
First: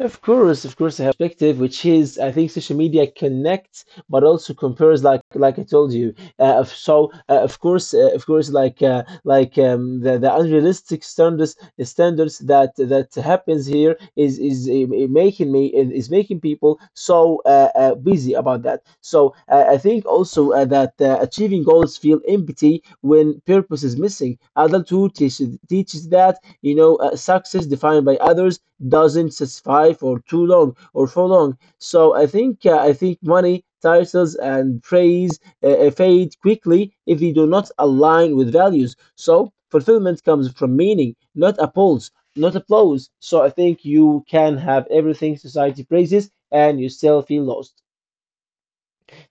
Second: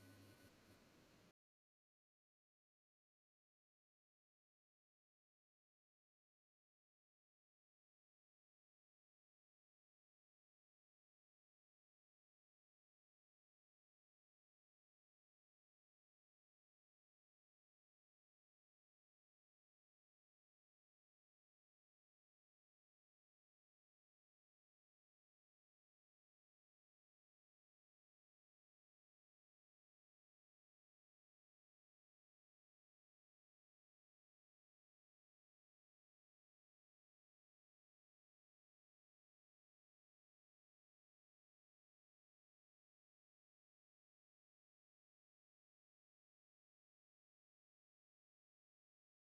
I have perspective, which is I think social media connects, but also compares, like I told you. The unrealistic standards that happens here, is making people busy about that. So I think also that achieving goals feel empty when purpose is missing. Adulthood teaches that, success defined by others doesn't satisfy for too long or for long. So I think money, titles, and praise fade quickly if they do not align with values. So fulfillment comes from meaning, not applause, not applause. So I think you can have everything society praises and you still feel lost.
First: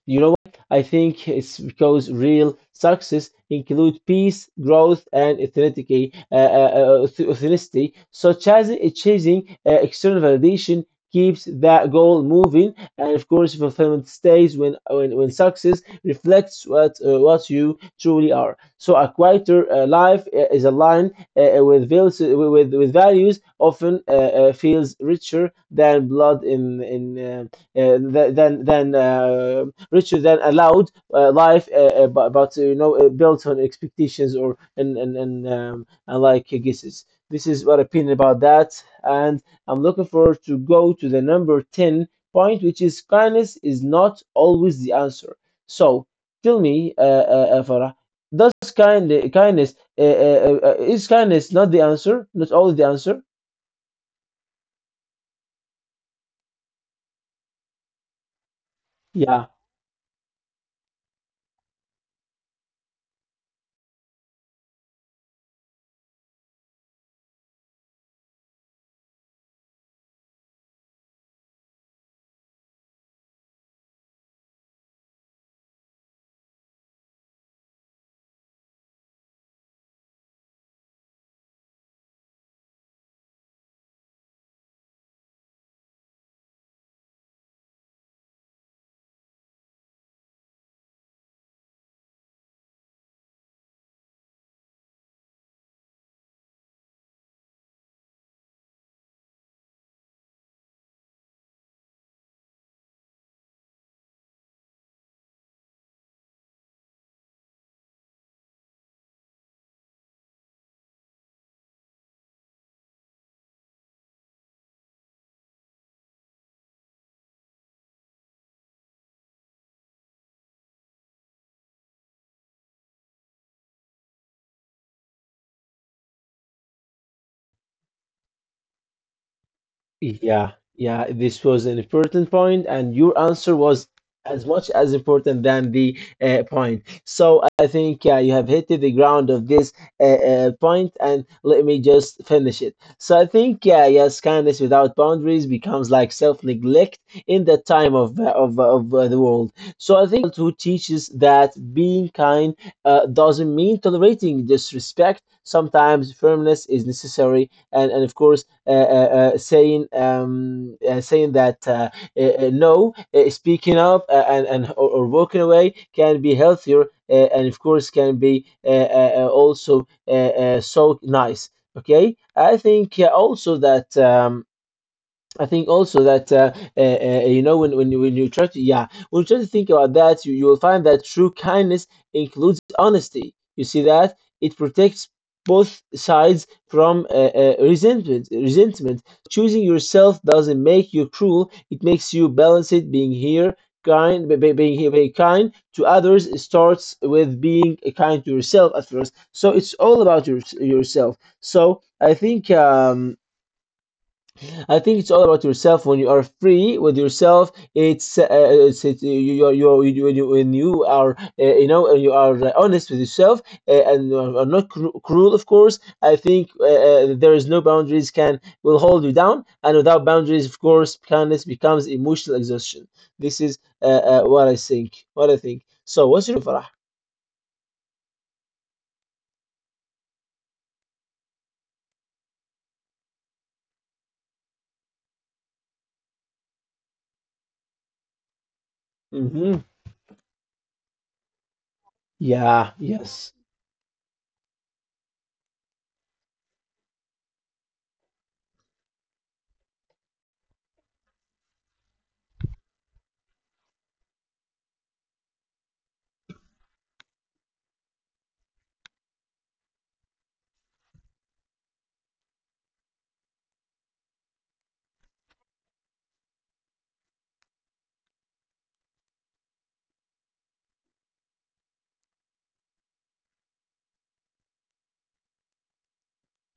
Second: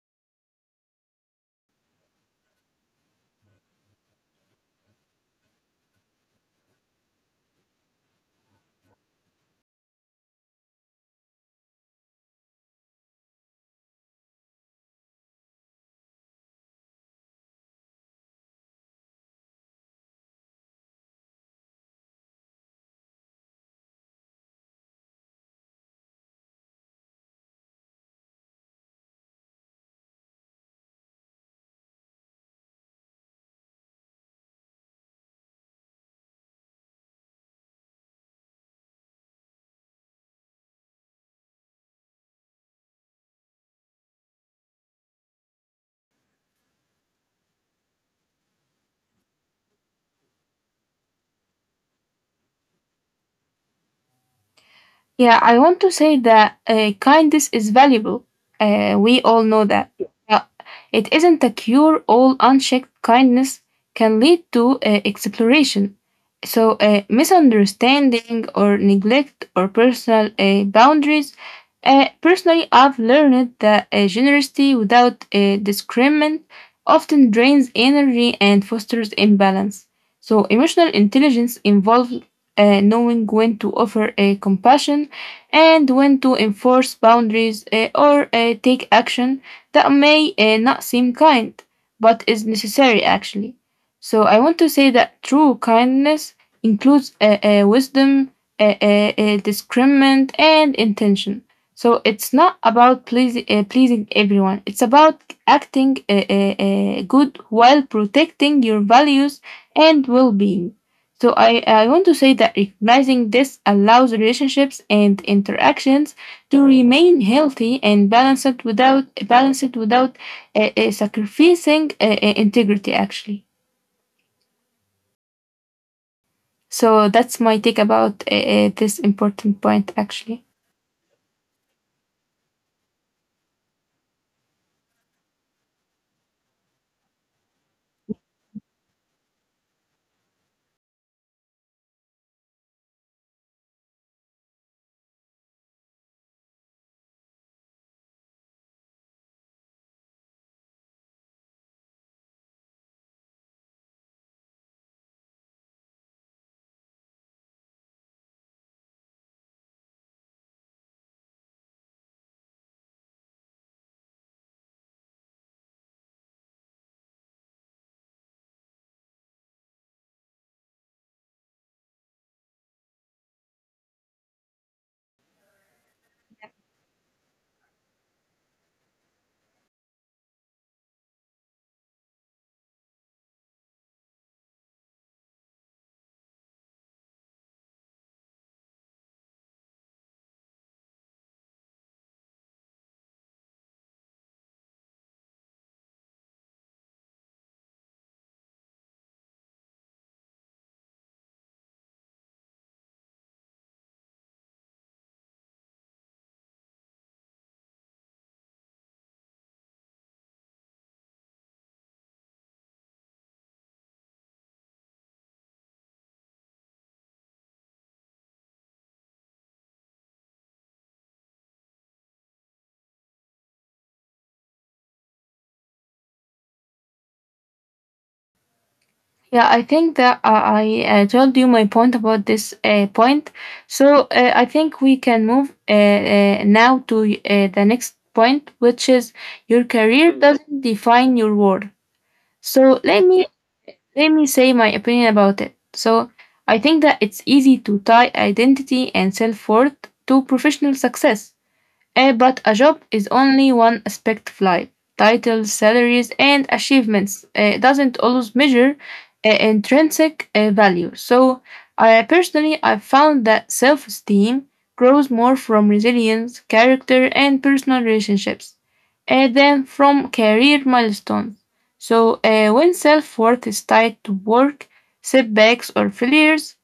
You know what? I think it's because real success include peace, growth, and authenticity, such as achieving external validation keeps that goal moving, and of course, fulfillment stays when success reflects what you truly are. So, a quieter life is aligned with values often feels richer than blood in in. Th- then Richard then allowed life, but built on expectations, or and like guesses. This is what opinion about that, and I'm looking forward to go to the number 10 point, which is kindness is not always the answer. So tell me, Farah, does kind kindness is kindness not the answer? Not always the answer?
Yeah, I want to say that kindness is valuable. We all
Yeah.
know that. But it isn't a cure all unchecked kindness can lead to exploration. So, misunderstanding or neglect or personal boundaries. Personally, I've learned that generosity without discriminant often drains energy and fosters imbalance. So, emotional intelligence involves knowing when to offer a compassion and when to enforce boundaries or take action that may not seem kind, but is necessary actually. So I want to say that true kindness includes wisdom, uh, uh, discernment, and intention. So it's not about pleasing everyone. It's about acting good while protecting your values and well-being. So I want to say that recognizing this allows relationships and interactions to remain healthy and balanced without sacrificing integrity. Actually, so that's my take about this important point. Actually,
Yeah, yeah, this was an important point, and your answer was as much as important than the point. So I think you have hit the ground of this point, and let me just finish it. So I think, yeah, yes, kindness without boundaries becomes like self-neglect in the time of the world. So I think who teaches that being kind doesn't mean tolerating disrespect. Sometimes firmness is necessary, and of course, saying that no, speaking up or walking away can be healthier, and of course can be also so nice. Okay, I think also that. I think also that uh, when when you try to, yeah, when you try to think about that, you will find that true kindness includes honesty. You see that it protects both sides from resentment. Resentment. Choosing yourself doesn't make you cruel. It makes you balanced. Being here kind, be- being here, Being kind to others starts with being kind to yourself at first. So it's all about yourself. So I think. I think it's all about yourself. When you are free with yourself, you, when you are, you are honest with yourself, and you are not cruel, of course. I think there is no boundaries can will hold you down, and without boundaries, of course, kindness becomes emotional exhaustion. This is what I think. What I think. So, what's your, Farah?
yeah, I think that I told you my point about this point. So I think we can move now to the next point, which is your
Mm-hmm.
career doesn't define your worth. So
Yeah. Yes.
let me say my opinion about it. So I think that it's easy to tie identity and self-worth to professional success. But a job is only one aspect of life. Titles, salaries, and achievements doesn't always measure intrinsic value. So, I personally I found that self-esteem grows more from resilience, character, and personal relationships, than from career milestones. So, when self-worth is tied to work setbacks or failures,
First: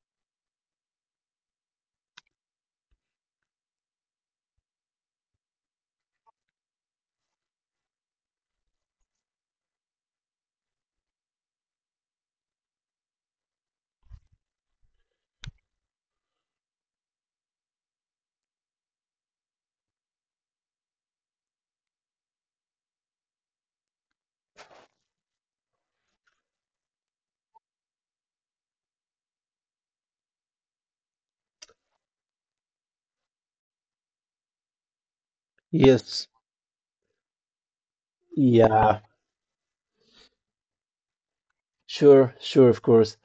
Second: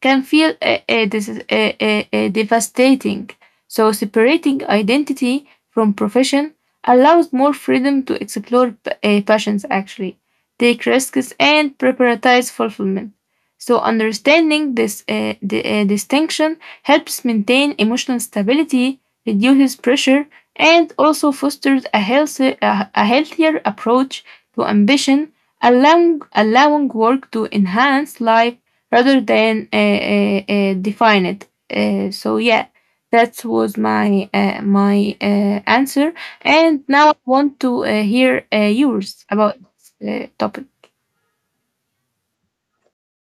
can feel devastating. So, separating identity from profession allows more freedom to explore passions, actually, take risks, and prioritize fulfillment. So, understanding this distinction helps maintain emotional stability, reduces pressure, and also fosters a healthier approach to ambition allowing work to enhance life rather than define it. So yeah, that was my answer.
Yes.
And now I want to hear
Yeah.
yours about this topic.
Sure. Sure. Of course.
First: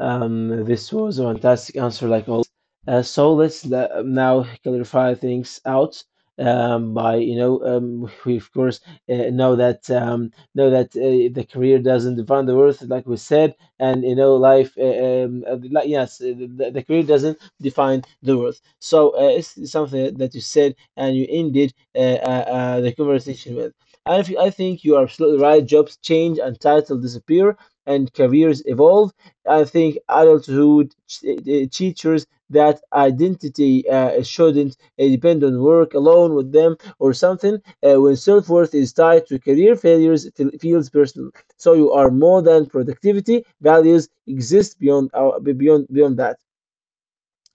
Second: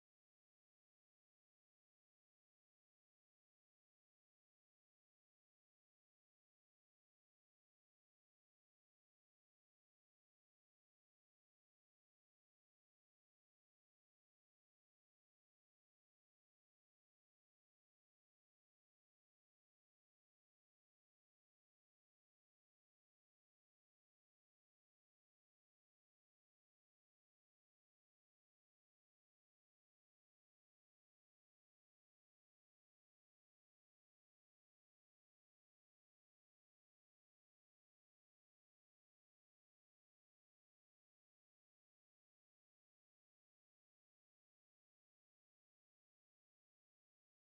This was a fantastic answer, like always. So now clarify things out, by you know we of course know that the career doesn't define the worth, like we said, and life. Like, yes, the career doesn't define the worth. So it's something that you said and you ended the conversation with. I think you are absolutely right. Jobs change and titles disappear and careers evolve. I think adulthood teachers that identity shouldn't depend on work alone with them or something. When self worth is tied to career failures, it feels personal. So you are more than productivity. Values exist beyond our, beyond beyond that.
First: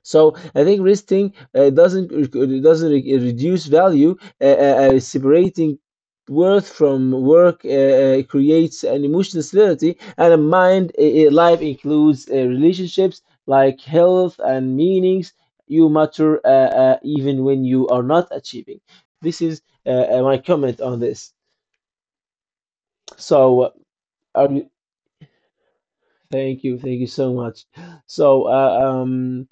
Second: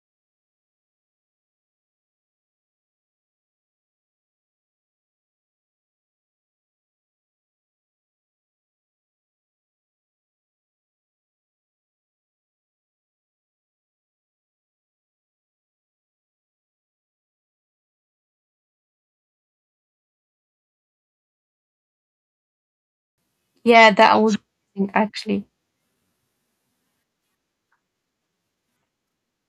So I think listing doesn't it doesn't reduce value. Separating worth from work creates an emotional stability and a mind. Life includes relationships like health and meanings. You matter even when you are not achieving. This is my comment on this. So,
Yeah, that was
are you,
amazing, actually.
thank you so much. So,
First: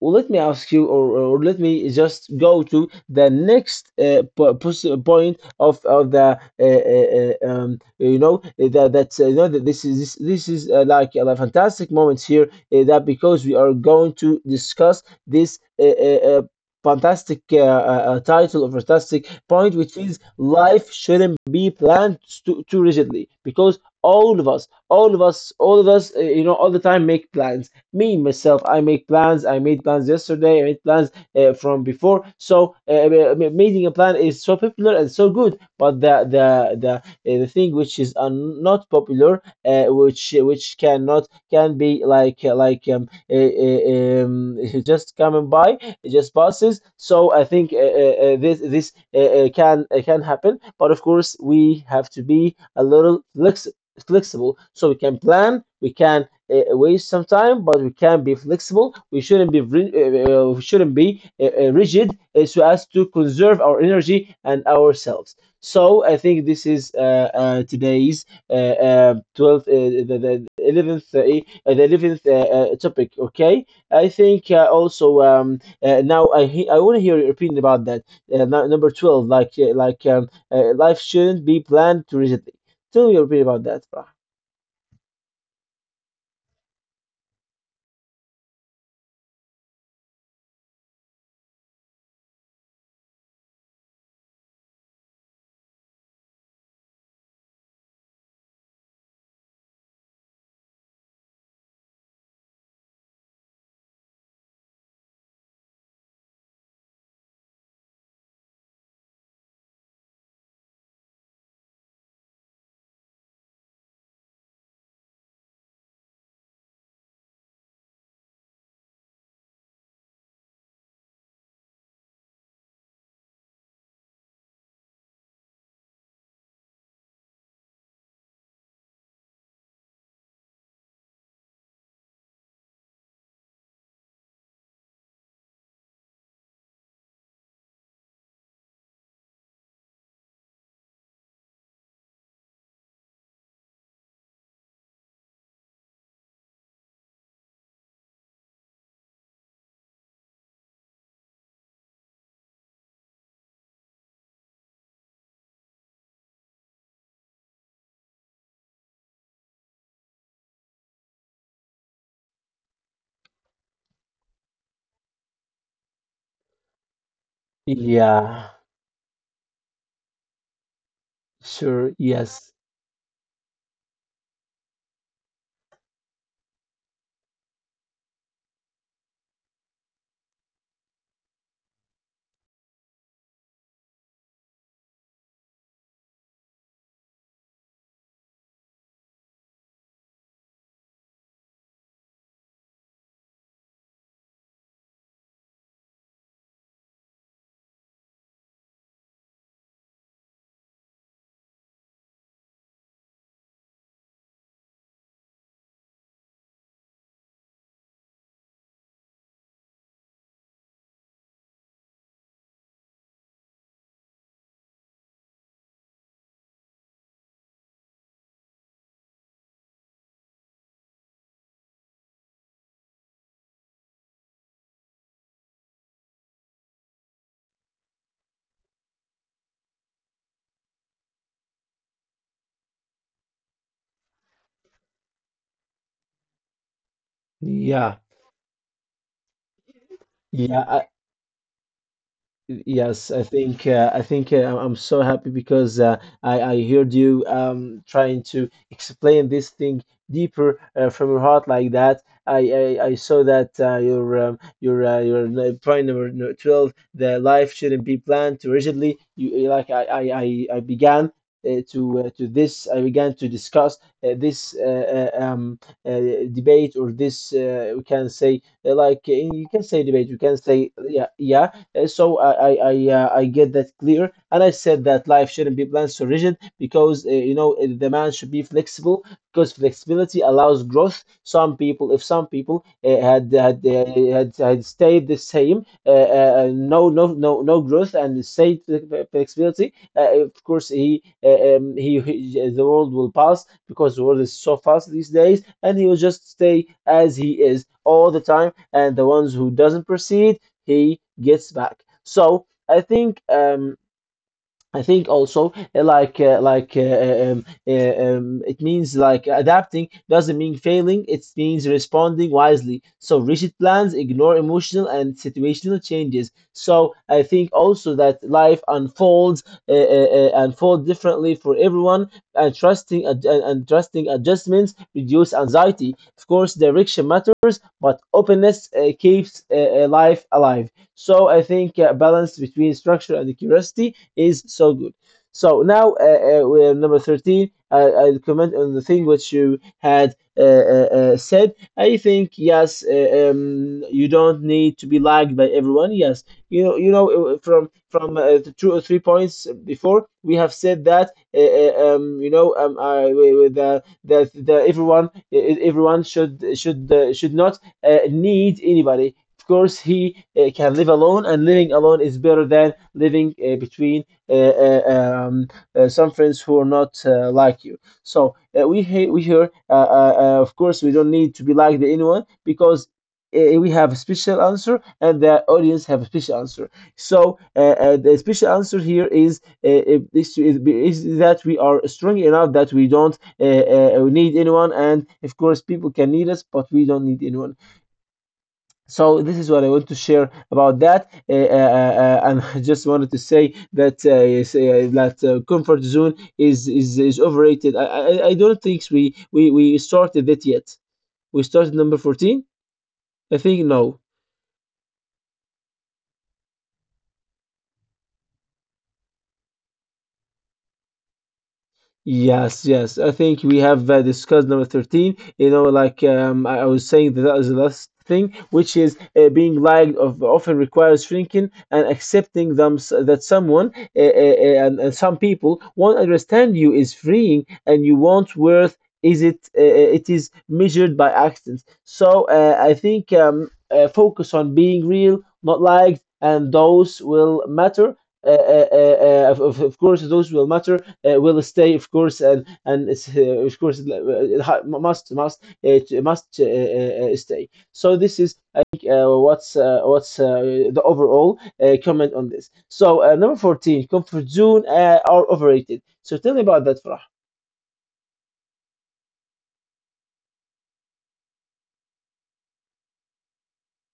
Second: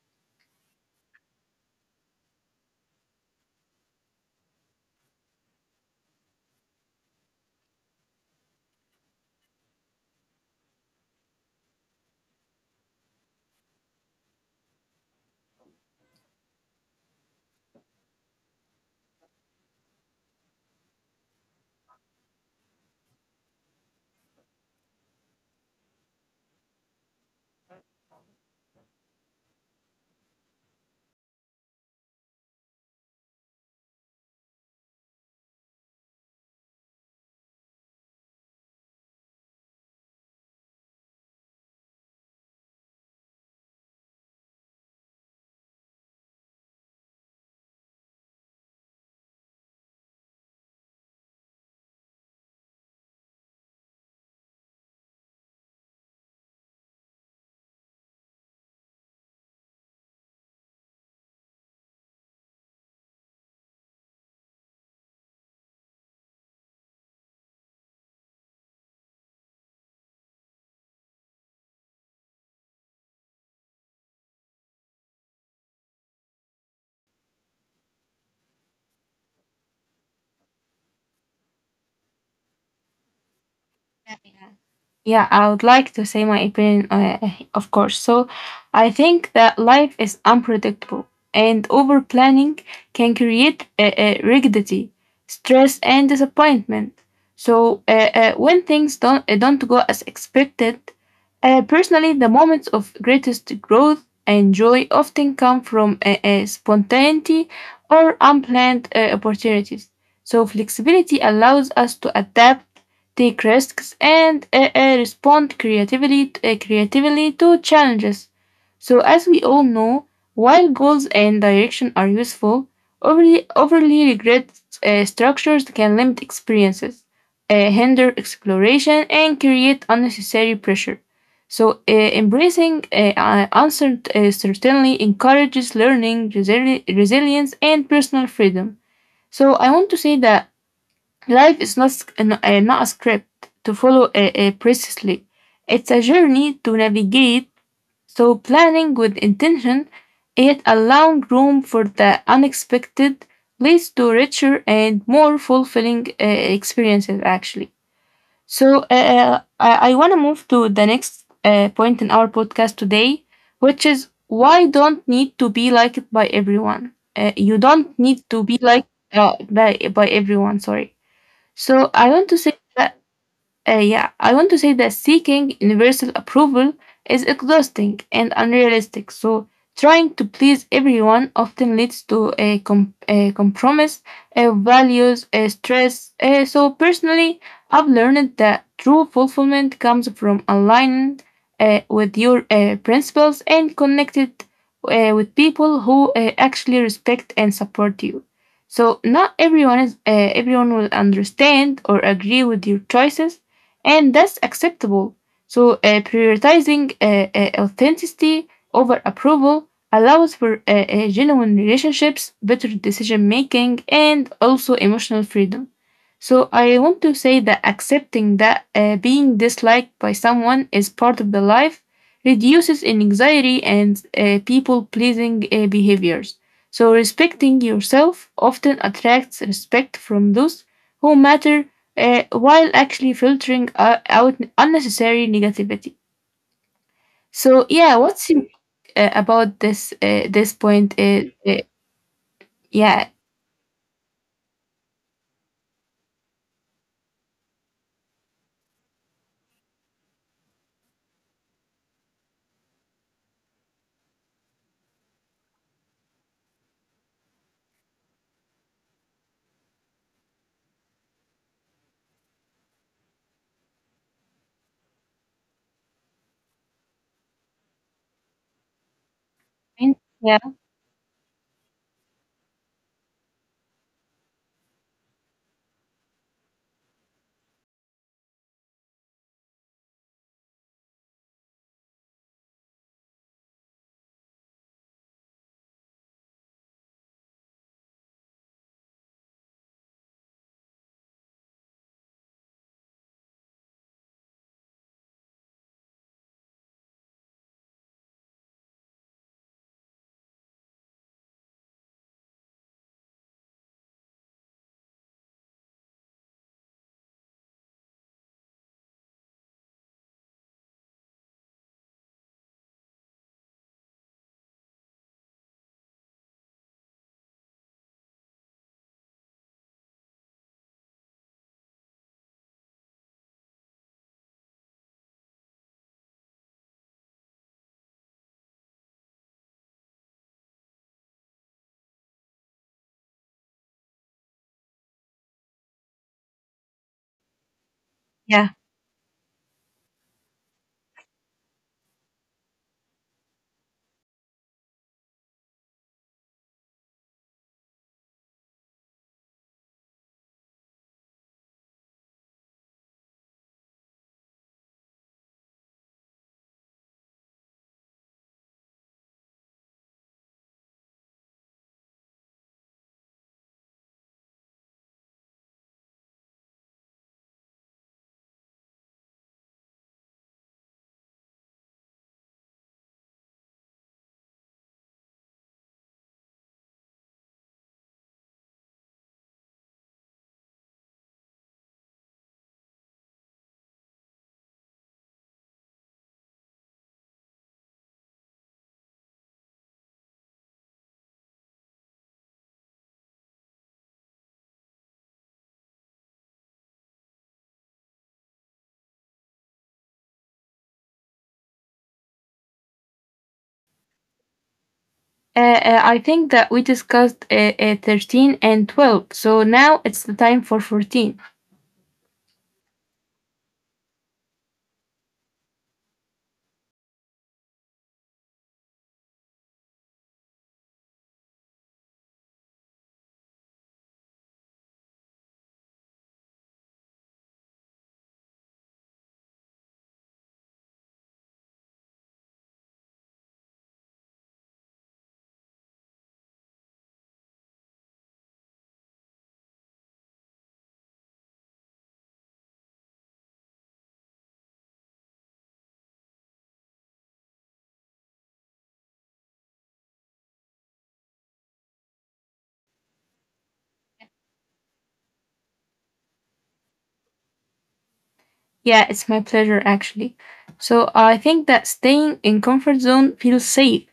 Well, let me ask you, or let me just go to the next point of the that that's you know that this is this is like a fantastic moment here, that because we are going to discuss this fantastic title, or fantastic point, which is life shouldn't be planned too rigidly, because all of us, all the time, make plans. Me myself, I make plans. I made plans yesterday. I made plans from before. So making a plan is so popular and so good, but the thing which is not popular, which cannot can be just coming by. It just passes. So I think this can happen, but of course we have to be a little flexible. So we can plan. We can waste some time, but we can be flexible. We shouldn't be rigid, so as to conserve our energy and ourselves. So I think this is today's 12th, 11th, the 11th topic. Okay, I think also, now I want to hear your opinion about that. Number 12, like, life shouldn't be planned to rigidly. Tell me your opinion about that, Farah.
Yeah, I would like to say my opinion, of course. So, I think that life is unpredictable, and over planning can create rigidity, stress, and disappointment. So, when things don't go as expected, personally, the moments of greatest growth and joy often come from spontaneity or unplanned opportunities. So, flexibility allows us to adapt take risks, and respond creatively to challenges. So, as we all know, while goals and direction are useful, overly rigid structures can limit experiences, hinder exploration, and create unnecessary pressure. So, embracing certainly encourages learning, resilience, and personal freedom. So, I want to say that life is not sc- n- not a script to follow precisely. It's a journey to navigate. So planning with intention, yet allowing room for the unexpected, leads to richer and more fulfilling experiences. Actually, so I want to move to the next point in our podcast today, which is why don't need to be liked by everyone. You don't need to
Yeah,
be liked by by everyone. Sorry. So
sure,
I want to
yes.
say that yeah, I want to say that seeking universal approval is exhausting and unrealistic. So, trying to please everyone often leads to a compromise, values, stress. So, personally, I've learned that true fulfillment comes from aligning with your principles and connected with people who actually respect and support you. So, not everyone is everyone will understand or agree with your choices and that's acceptable. So, prioritizing authenticity over approval allows for genuine relationships, better decision making, and also emotional freedom. So, I want to say that accepting that being disliked by someone is part of the life reduces anxiety and people pleasing behaviors. So, respecting yourself often attracts respect from those who matter while actually filtering out unnecessary negativity. So yeah,
Yeah,
what's your about this this
yeah,
point? Yeah,
yes, I think I'm so happy because I heard you trying to explain this thing deeper from your heart like that. I saw that your n- point number 12, the life shouldn't be planned too rigidly. You like I began to discuss this uh, debate, or this we can say, like, you can say
I-
debate, you
yeah,
can say, yeah, yeah, so I get that clear, and I said that life shouldn't be planned so rigid because the man should be flexible because flexibility allows growth. If some people uh, had had, uh, had stayed the same, no growth and stayed flexibility, of course he the world will pass because the world is so fast these days, and he will just stay as he is all the time. And the ones who doesn't proceed, he gets back. So I think. I think also like it means like adapting doesn't mean failing. It means responding wisely. So rigid plans ignore emotional and situational changes. So I think also that life unfold differently for everyone. And trusting adjustments reduce anxiety. Of course, direction matters, but openness keeps life alive. So I think balance between structure and curiosity is so good. So now we're number 13. I'll
yeah.
comment on the thing which you had said. I think yes, you don't need to be liked by everyone. Yes, you know, from the 2 or 3 points before, we have said that you know, I, we- the everyone everyone should should not need anybody. Of course, he can live alone, and living alone is better than living between uh, uh, um, some friends who are not like you. So we here, of course, we don't need to be like the anyone because we have a special answer and the audience have a special answer. So the special answer here is, is that we are strong enough that we don't need anyone, and of course people can need us, but we don't need anyone. So this is what I want to share about that, and I just wanted to say that that comfort zone is overrated. I don't think we started it yet. We started number 14. I think no.
I think that we discussed 13 and 12. So now it's the time for 14.
Yes, yes. I think we have discussed number 13. You know, like I was saying that that was the last thing, which is being liked of, often requires shrinking and accepting them that someone and some people won't understand you is freeing and you won't worth is it it is measured by actions. So I think focus on being real, not liked, and those will matter. Of course, those will matter will stay, of course, and it's, of course it must it must stay. So this is I think what's the overall comment on this. So number 14, comfort zone are overrated. So tell me about that, Farah.
Yeah, it's my pleasure actually. So I think that staying in comfort zone feels safe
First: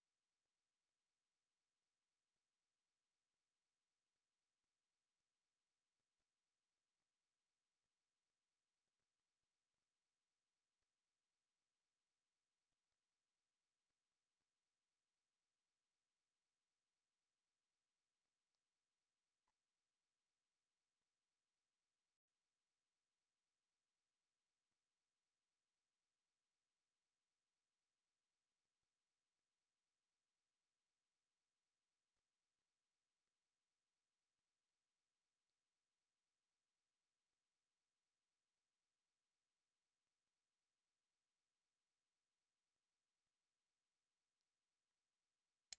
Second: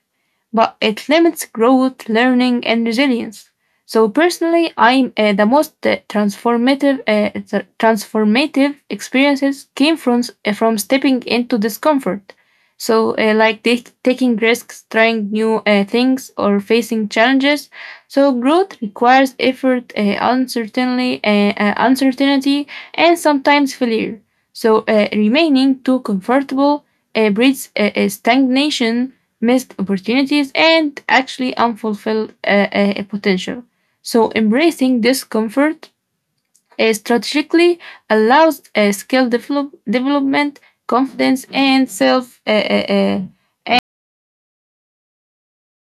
but it limits growth, learning, and resilience. So personally, I'm the most transformative experiences came from stepping into discomfort. So like taking risks, trying new things, or facing challenges. So growth requires effort, uncertainty, and sometimes failure. So remaining too comfortable breeds stagnation missed opportunities, and actually unfulfilled potential. So, embracing discomfort strategically allows skill development, confidence, and self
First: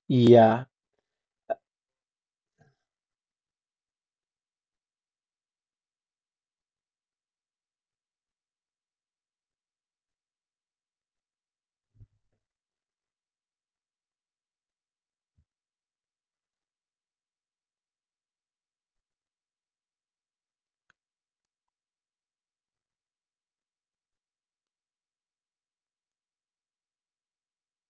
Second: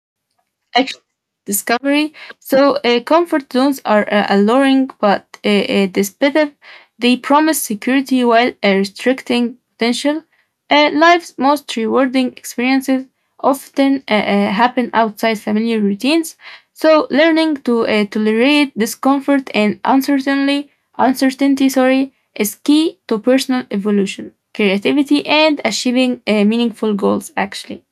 Yeah.
actually discovery. So comfort zones are alluring, but despicable. They promise security while restricting potential. Life's most rewarding experiences often happen outside familiar routines. So learning to tolerate discomfort and uncertainty, sorry, is key to personal evolution, creativity, and achieving meaningful goals. Actually,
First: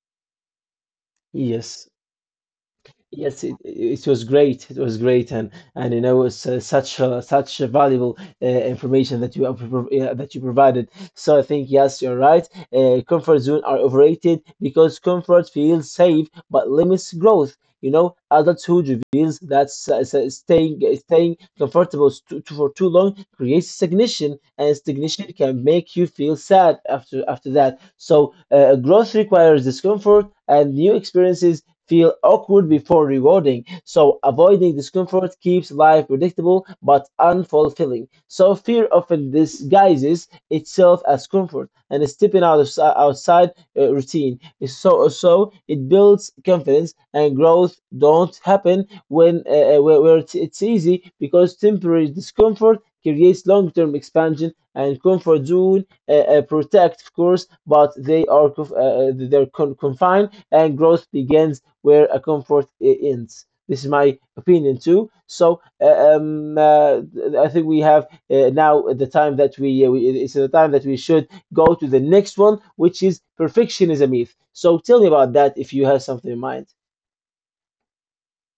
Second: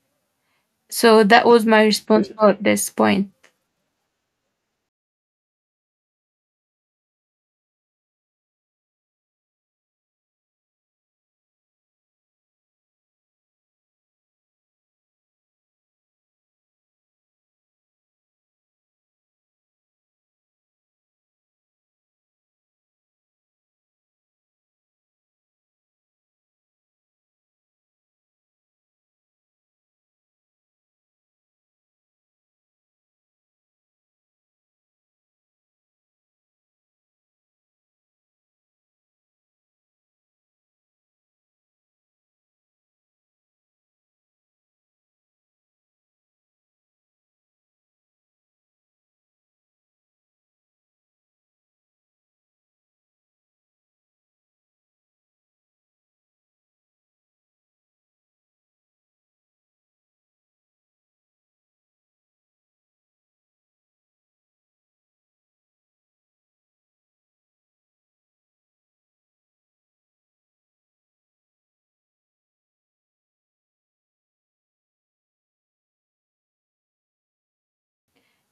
so that was my
Yes.
response about this point.
Yes, it was great. It was great, and you know, it's such a valuable information that you have, yeah, that you provided. So I think yes, you're right. Comfort zone are overrated because comfort feels safe but limits growth. You know, adulthood reveals that staying comfortable for too long creates stagnation, and stagnation can make you feel sad after that. So growth requires discomfort and new experiences feel awkward before rewarding. So avoiding discomfort keeps life predictable but unfulfilling. So fear often disguises itself as comfort and stepping out of outside routine. So so it builds confidence and growth don't happen when where it's easy because temporary discomfort creates long-term expansion and comfort zone protect of course but they're confined and growth begins where a comfort ends. This is my opinion too. So I think we have now the time that we it's the time that we should go to the next one, which is perfectionism myth. So tell me about that if you have something in mind.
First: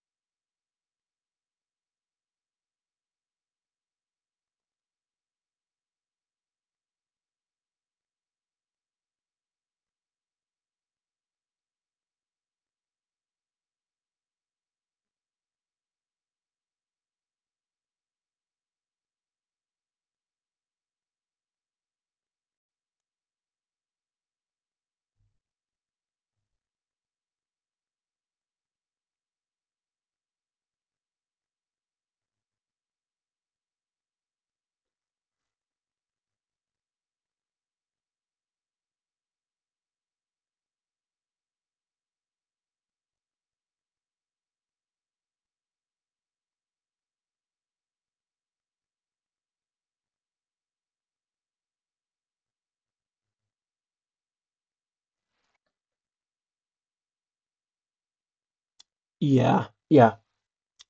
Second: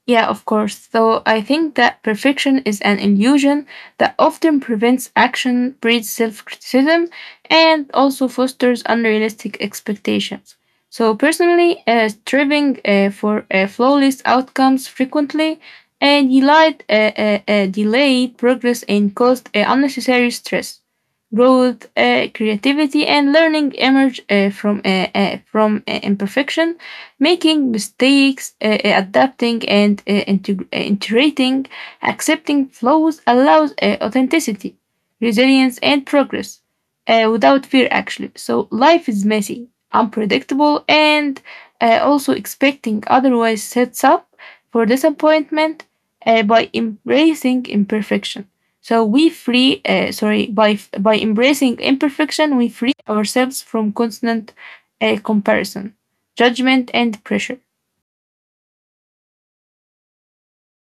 Yeah, of course. So I think that perfection is an illusion that often prevents action, breeds self criticism, and also fosters unrealistic expectations. So, personally, striving for flawless outcomes frequently and delayed, delayed progress and caused unnecessary stress. Growth, creativity, and learning emerge from imperfection making mistakes, adapting and integrating, accepting flaws allows authenticity, resilience, and progress without fear, actually. So life is messy, unpredictable, and also expecting otherwise sets up for disappointment by embracing imperfection. So we free, sorry, by f- by embracing imperfection, we free ourselves from constant comparison judgment and pressure.
Yeah, yeah.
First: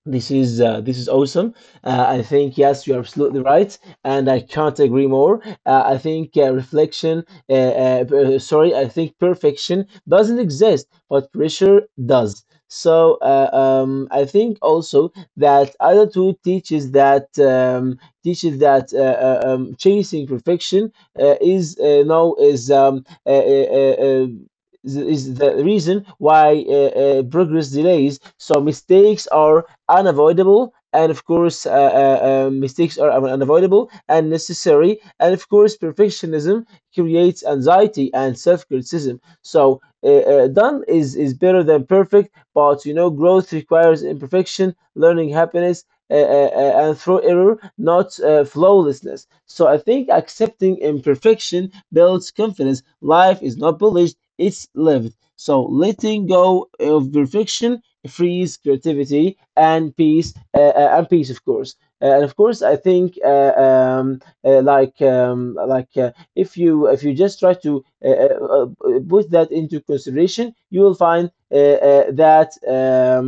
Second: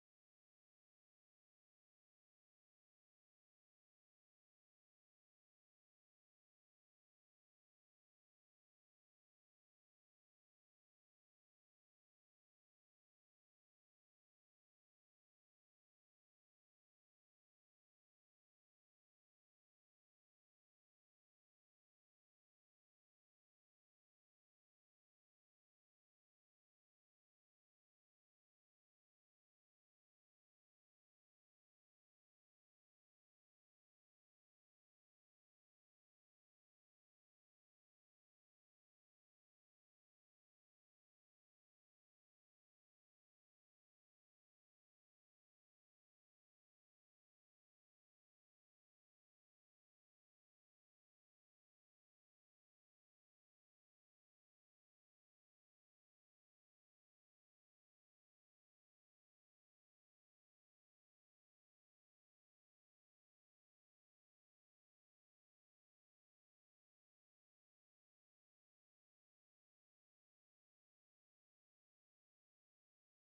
This is awesome. I think yes, you're absolutely right, and I can't agree more. I think sorry, I think perfection doesn't exist, but pressure does. So I think also that adulthood teaches that chasing perfection is now is the reason why progress delays. So mistakes are unavoidable and of course mistakes are unavoidable and necessary and of course perfectionism creates anxiety and self-criticism so done is better than perfect but you know growth requires imperfection learning happiness and through error not flawlessness so I think accepting imperfection builds confidence life is not polished it's lived so letting go of perfection frees creativity and peace of course. And of course I think uh, like um, if you just try to uh, uh, uh, put that into consideration you will find that um,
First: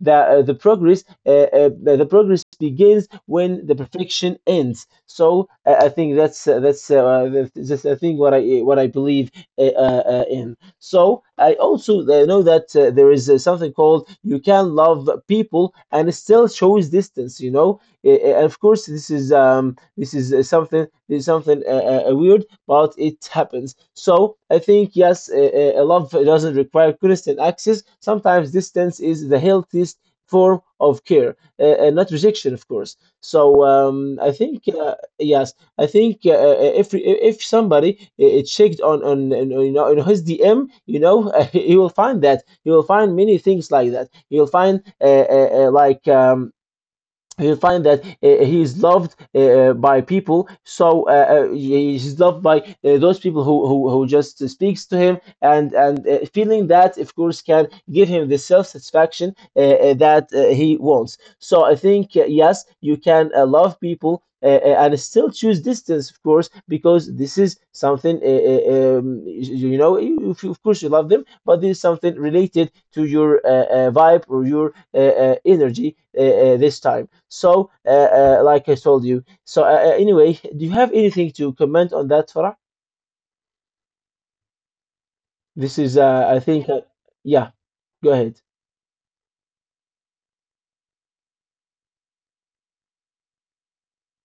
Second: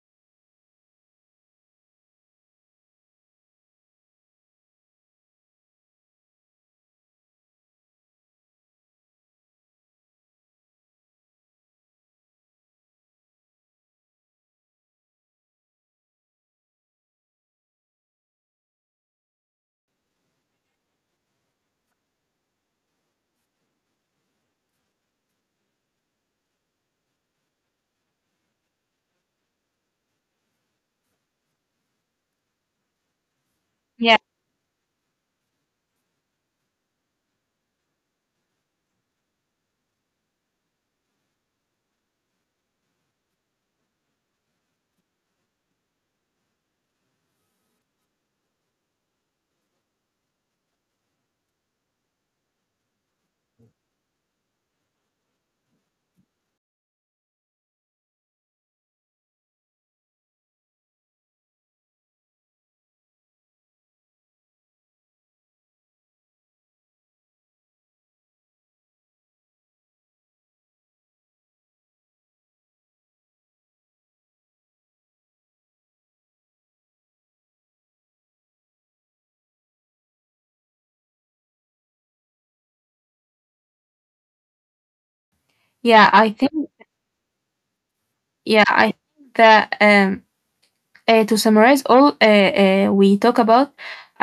the progress begins when the perfection ends. So I think that's I think what I believe in. So I also know that there is something called you can love people and it still shows distance. You know, of course this is something this is something weird, but it happens. So I think yes, a love doesn't require constant access. Sometimes distance is the healthiest form of care, not rejection, of course. So
Yeah.
I think yes, I think if somebody checked on you know in his DM, you know, he will find that he will find many things like that. He will find uh, uh, like. Um, you find that he is loved by people so he is loved by those people who just speaks to him and feeling that of course can give him the self-satisfaction that he wants so I think yes you can love people and still choose distance, of course, because this is something you you know. If you- Of course, you love them, but this is something related to your vibe or your energy this time. So, like I told you. So, anyway, do you have anything to comment on that, Farah? This is,
yeah i
I think,
think
yeah. Go ahead.
yeah I think that to summarize all we talk about,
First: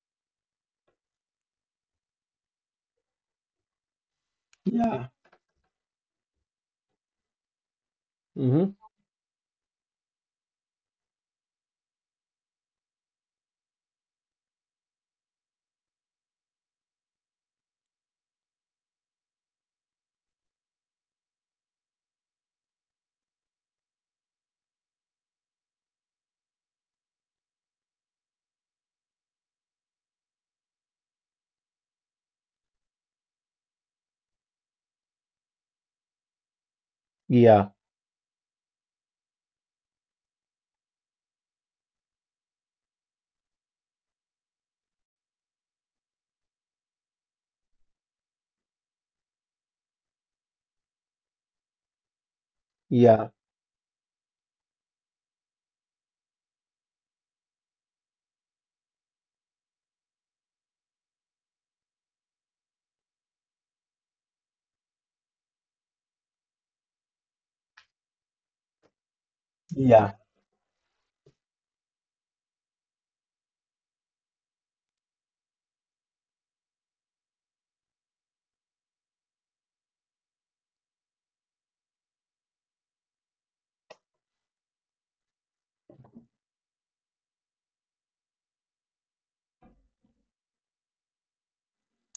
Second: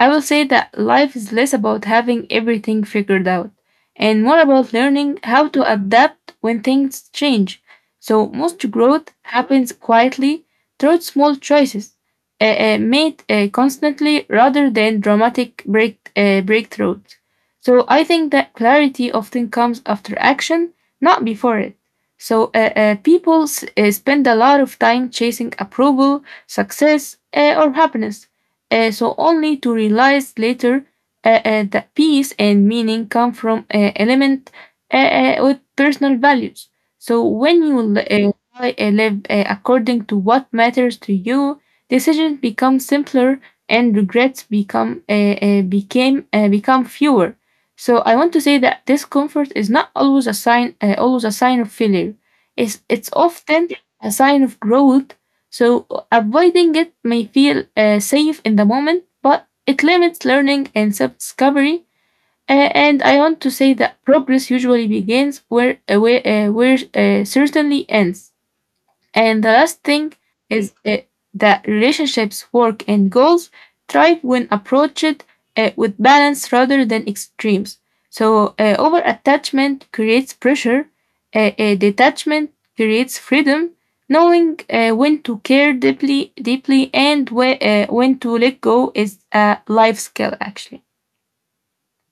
I will say that life is less about having everything figured out and more about
Yeah.
learning how to adapt when things change. So, most
Hmm.
growth happens quietly through small choices made constantly rather than dramatic breakthroughs. So, I think that clarity often comes after action, not before it. So, people spend a lot of time chasing approval success, or happiness. So only to realize later that peace and meaning come from element with personal values. So when
Yeah.
you live according to what matters to you, decisions become simpler and regrets become fewer. So I want to say that discomfort is not always a sign of failure. It's
Yeah.
often a sign of growth so avoiding it may feel safe in the moment, but it limits learning and self discovery. And I want to say that progress usually begins where certainly ends. And the last
Yeah.
thing is that relationships, work, and goals thrive when approached with balance rather than extremes. So, over attachment creates pressure, detachment creates freedom. Knowing when to care deeply, and when to let go is a life skill, actually.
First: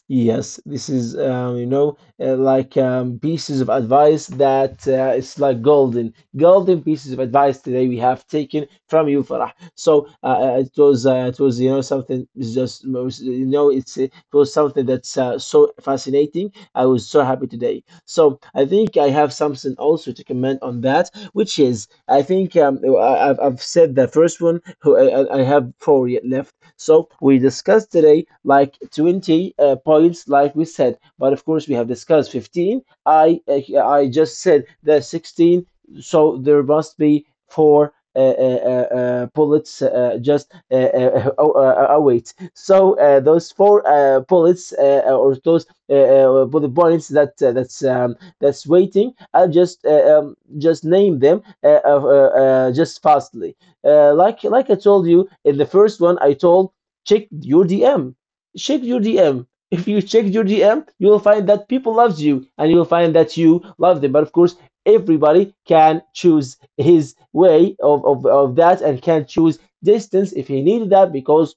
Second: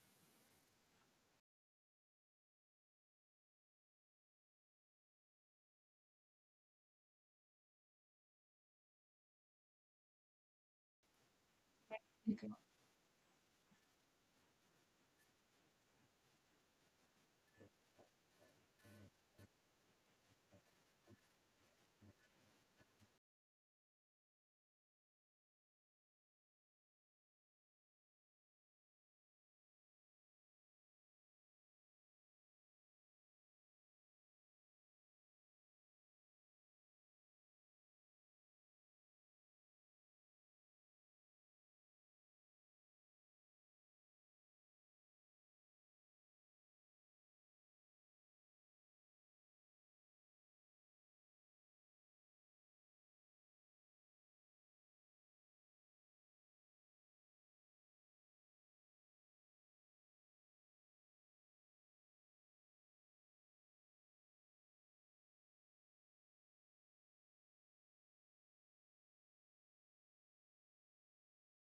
Yes, this is you know pieces of advice that it's like golden, golden pieces of advice today we have taken from you, Farah. So it was you know something it's just you know it's it was something that's so fascinating. I was so happy today. So I think I have something also to comment on that, which is I think I've said the first one. Who I have four yet left. So we discussed today like 20 points, like we said, but of course we have discussed 15. I just said that 16, so there must be four. Bullets await. So those four bullets or those bullet points that that's waiting. I'll just name them just fastly. Like I told you in the first one, I told check your DM, check your DM. If you check your DM, you will find that people loves you, and you will find that you love them. But of course, everybody can choose his way of that and can choose distance if he needed that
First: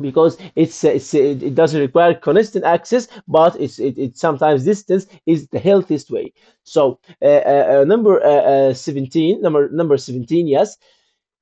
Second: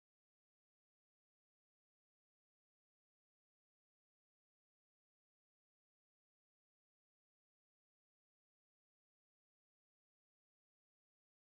because it doesn't require constant access but it sometimes distance is the healthiest way so number 17 yes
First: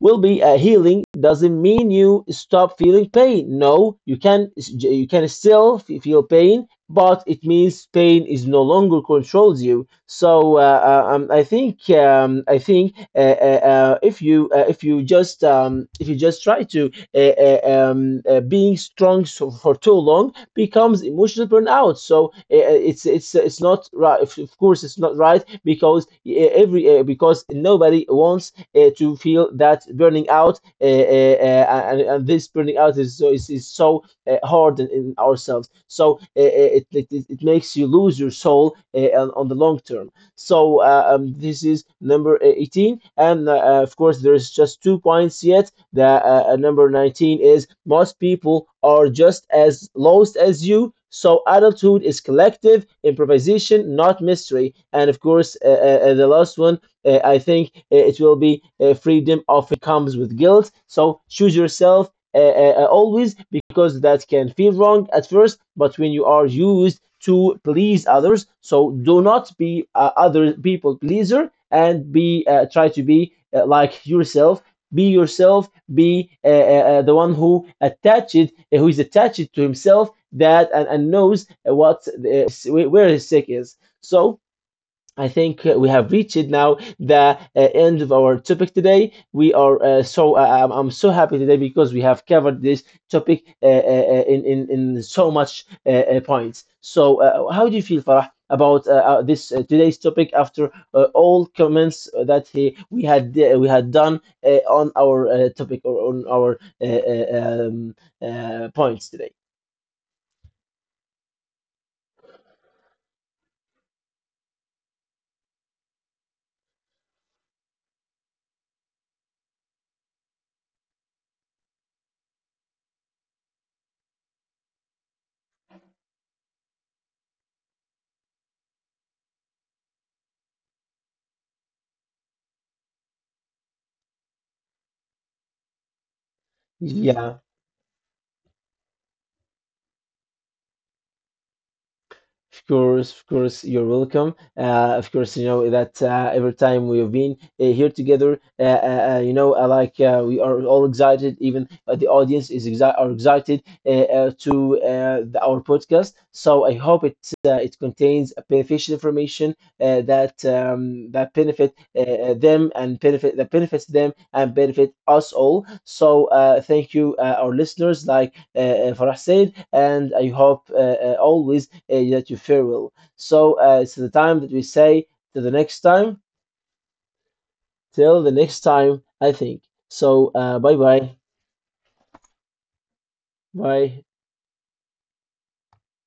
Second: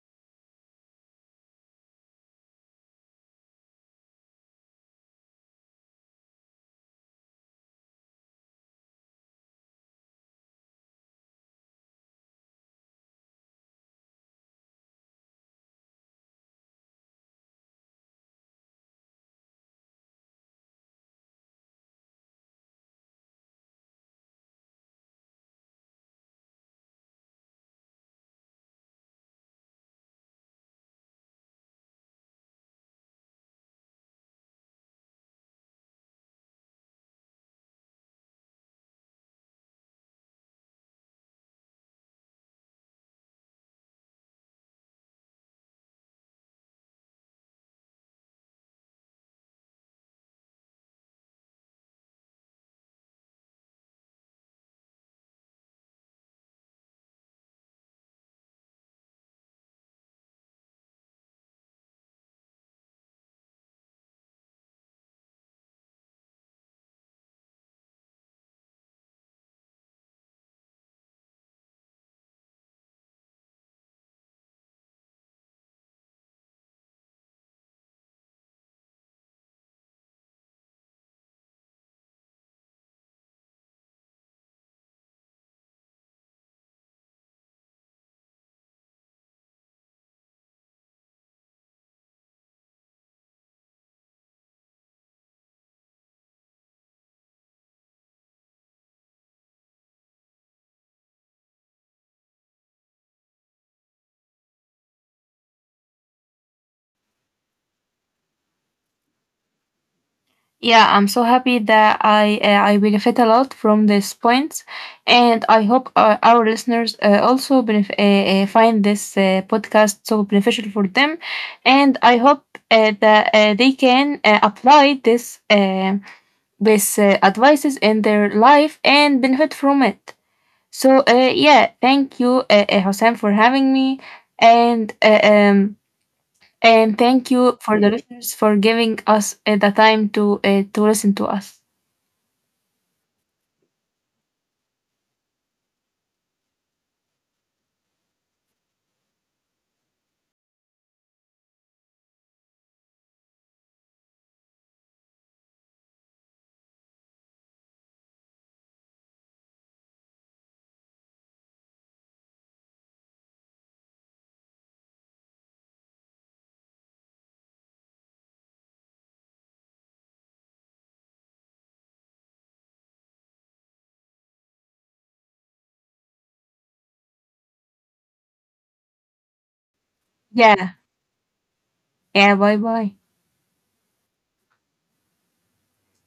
will be a healing doesn't mean you stop feeling pain no you can you can still feel pain but it means pain is no longer controls you so I think I think if you just try to being strong so for too long becomes emotional burnout so it's it's not right of course it's not right because every because nobody wants to feel that burning out, and this burning out is so is so hard in ourselves. So it makes you lose your soul on the long term. So this is number 18, and of course there's just 2 points yet. The number 19 is most people are just as lost as you. So adulthood is collective improvisation, not mystery. And of course, the last one I think it will be freedom often comes with guilt. So choose yourself always because that can feel wrong at first, but when you are used to please others, so do not be other people pleaser and be try to be like yourself. Be yourself. Be the one who attached, who is attached to himself, that and knows what the, where his sick is. So I think we have reached now the end of our topic today. We are I'm so happy today because we have covered this topic in so much points. So how do you feel, Farah, about this today's topic after all comments that we had done on our topic or on our points today?
Yeah, I'm so happy that I benefit a lot from this point, and I hope our listeners also find this podcast so beneficial for them, and I hope that they can apply this advices in their life and benefit from it. So yeah, thank you, Hossein, for having me, and uh, um. And thank
Yeah.
you for the listeners for giving us the time to listen to us.
Of course, you're welcome. Of course, you know that every time we've been here together, you know, we are all excited. Even the audience are excited our podcast. So I hope it it contains beneficial information that benefit them and benefit that benefits them and benefit us all. So thank you, our listeners, like Farah said, and I hope always that you farewell. So it's the time that we say to the next time. Till the next time, I think. So
Yeah,
bye bye.
yeah, bye bye.
Bye.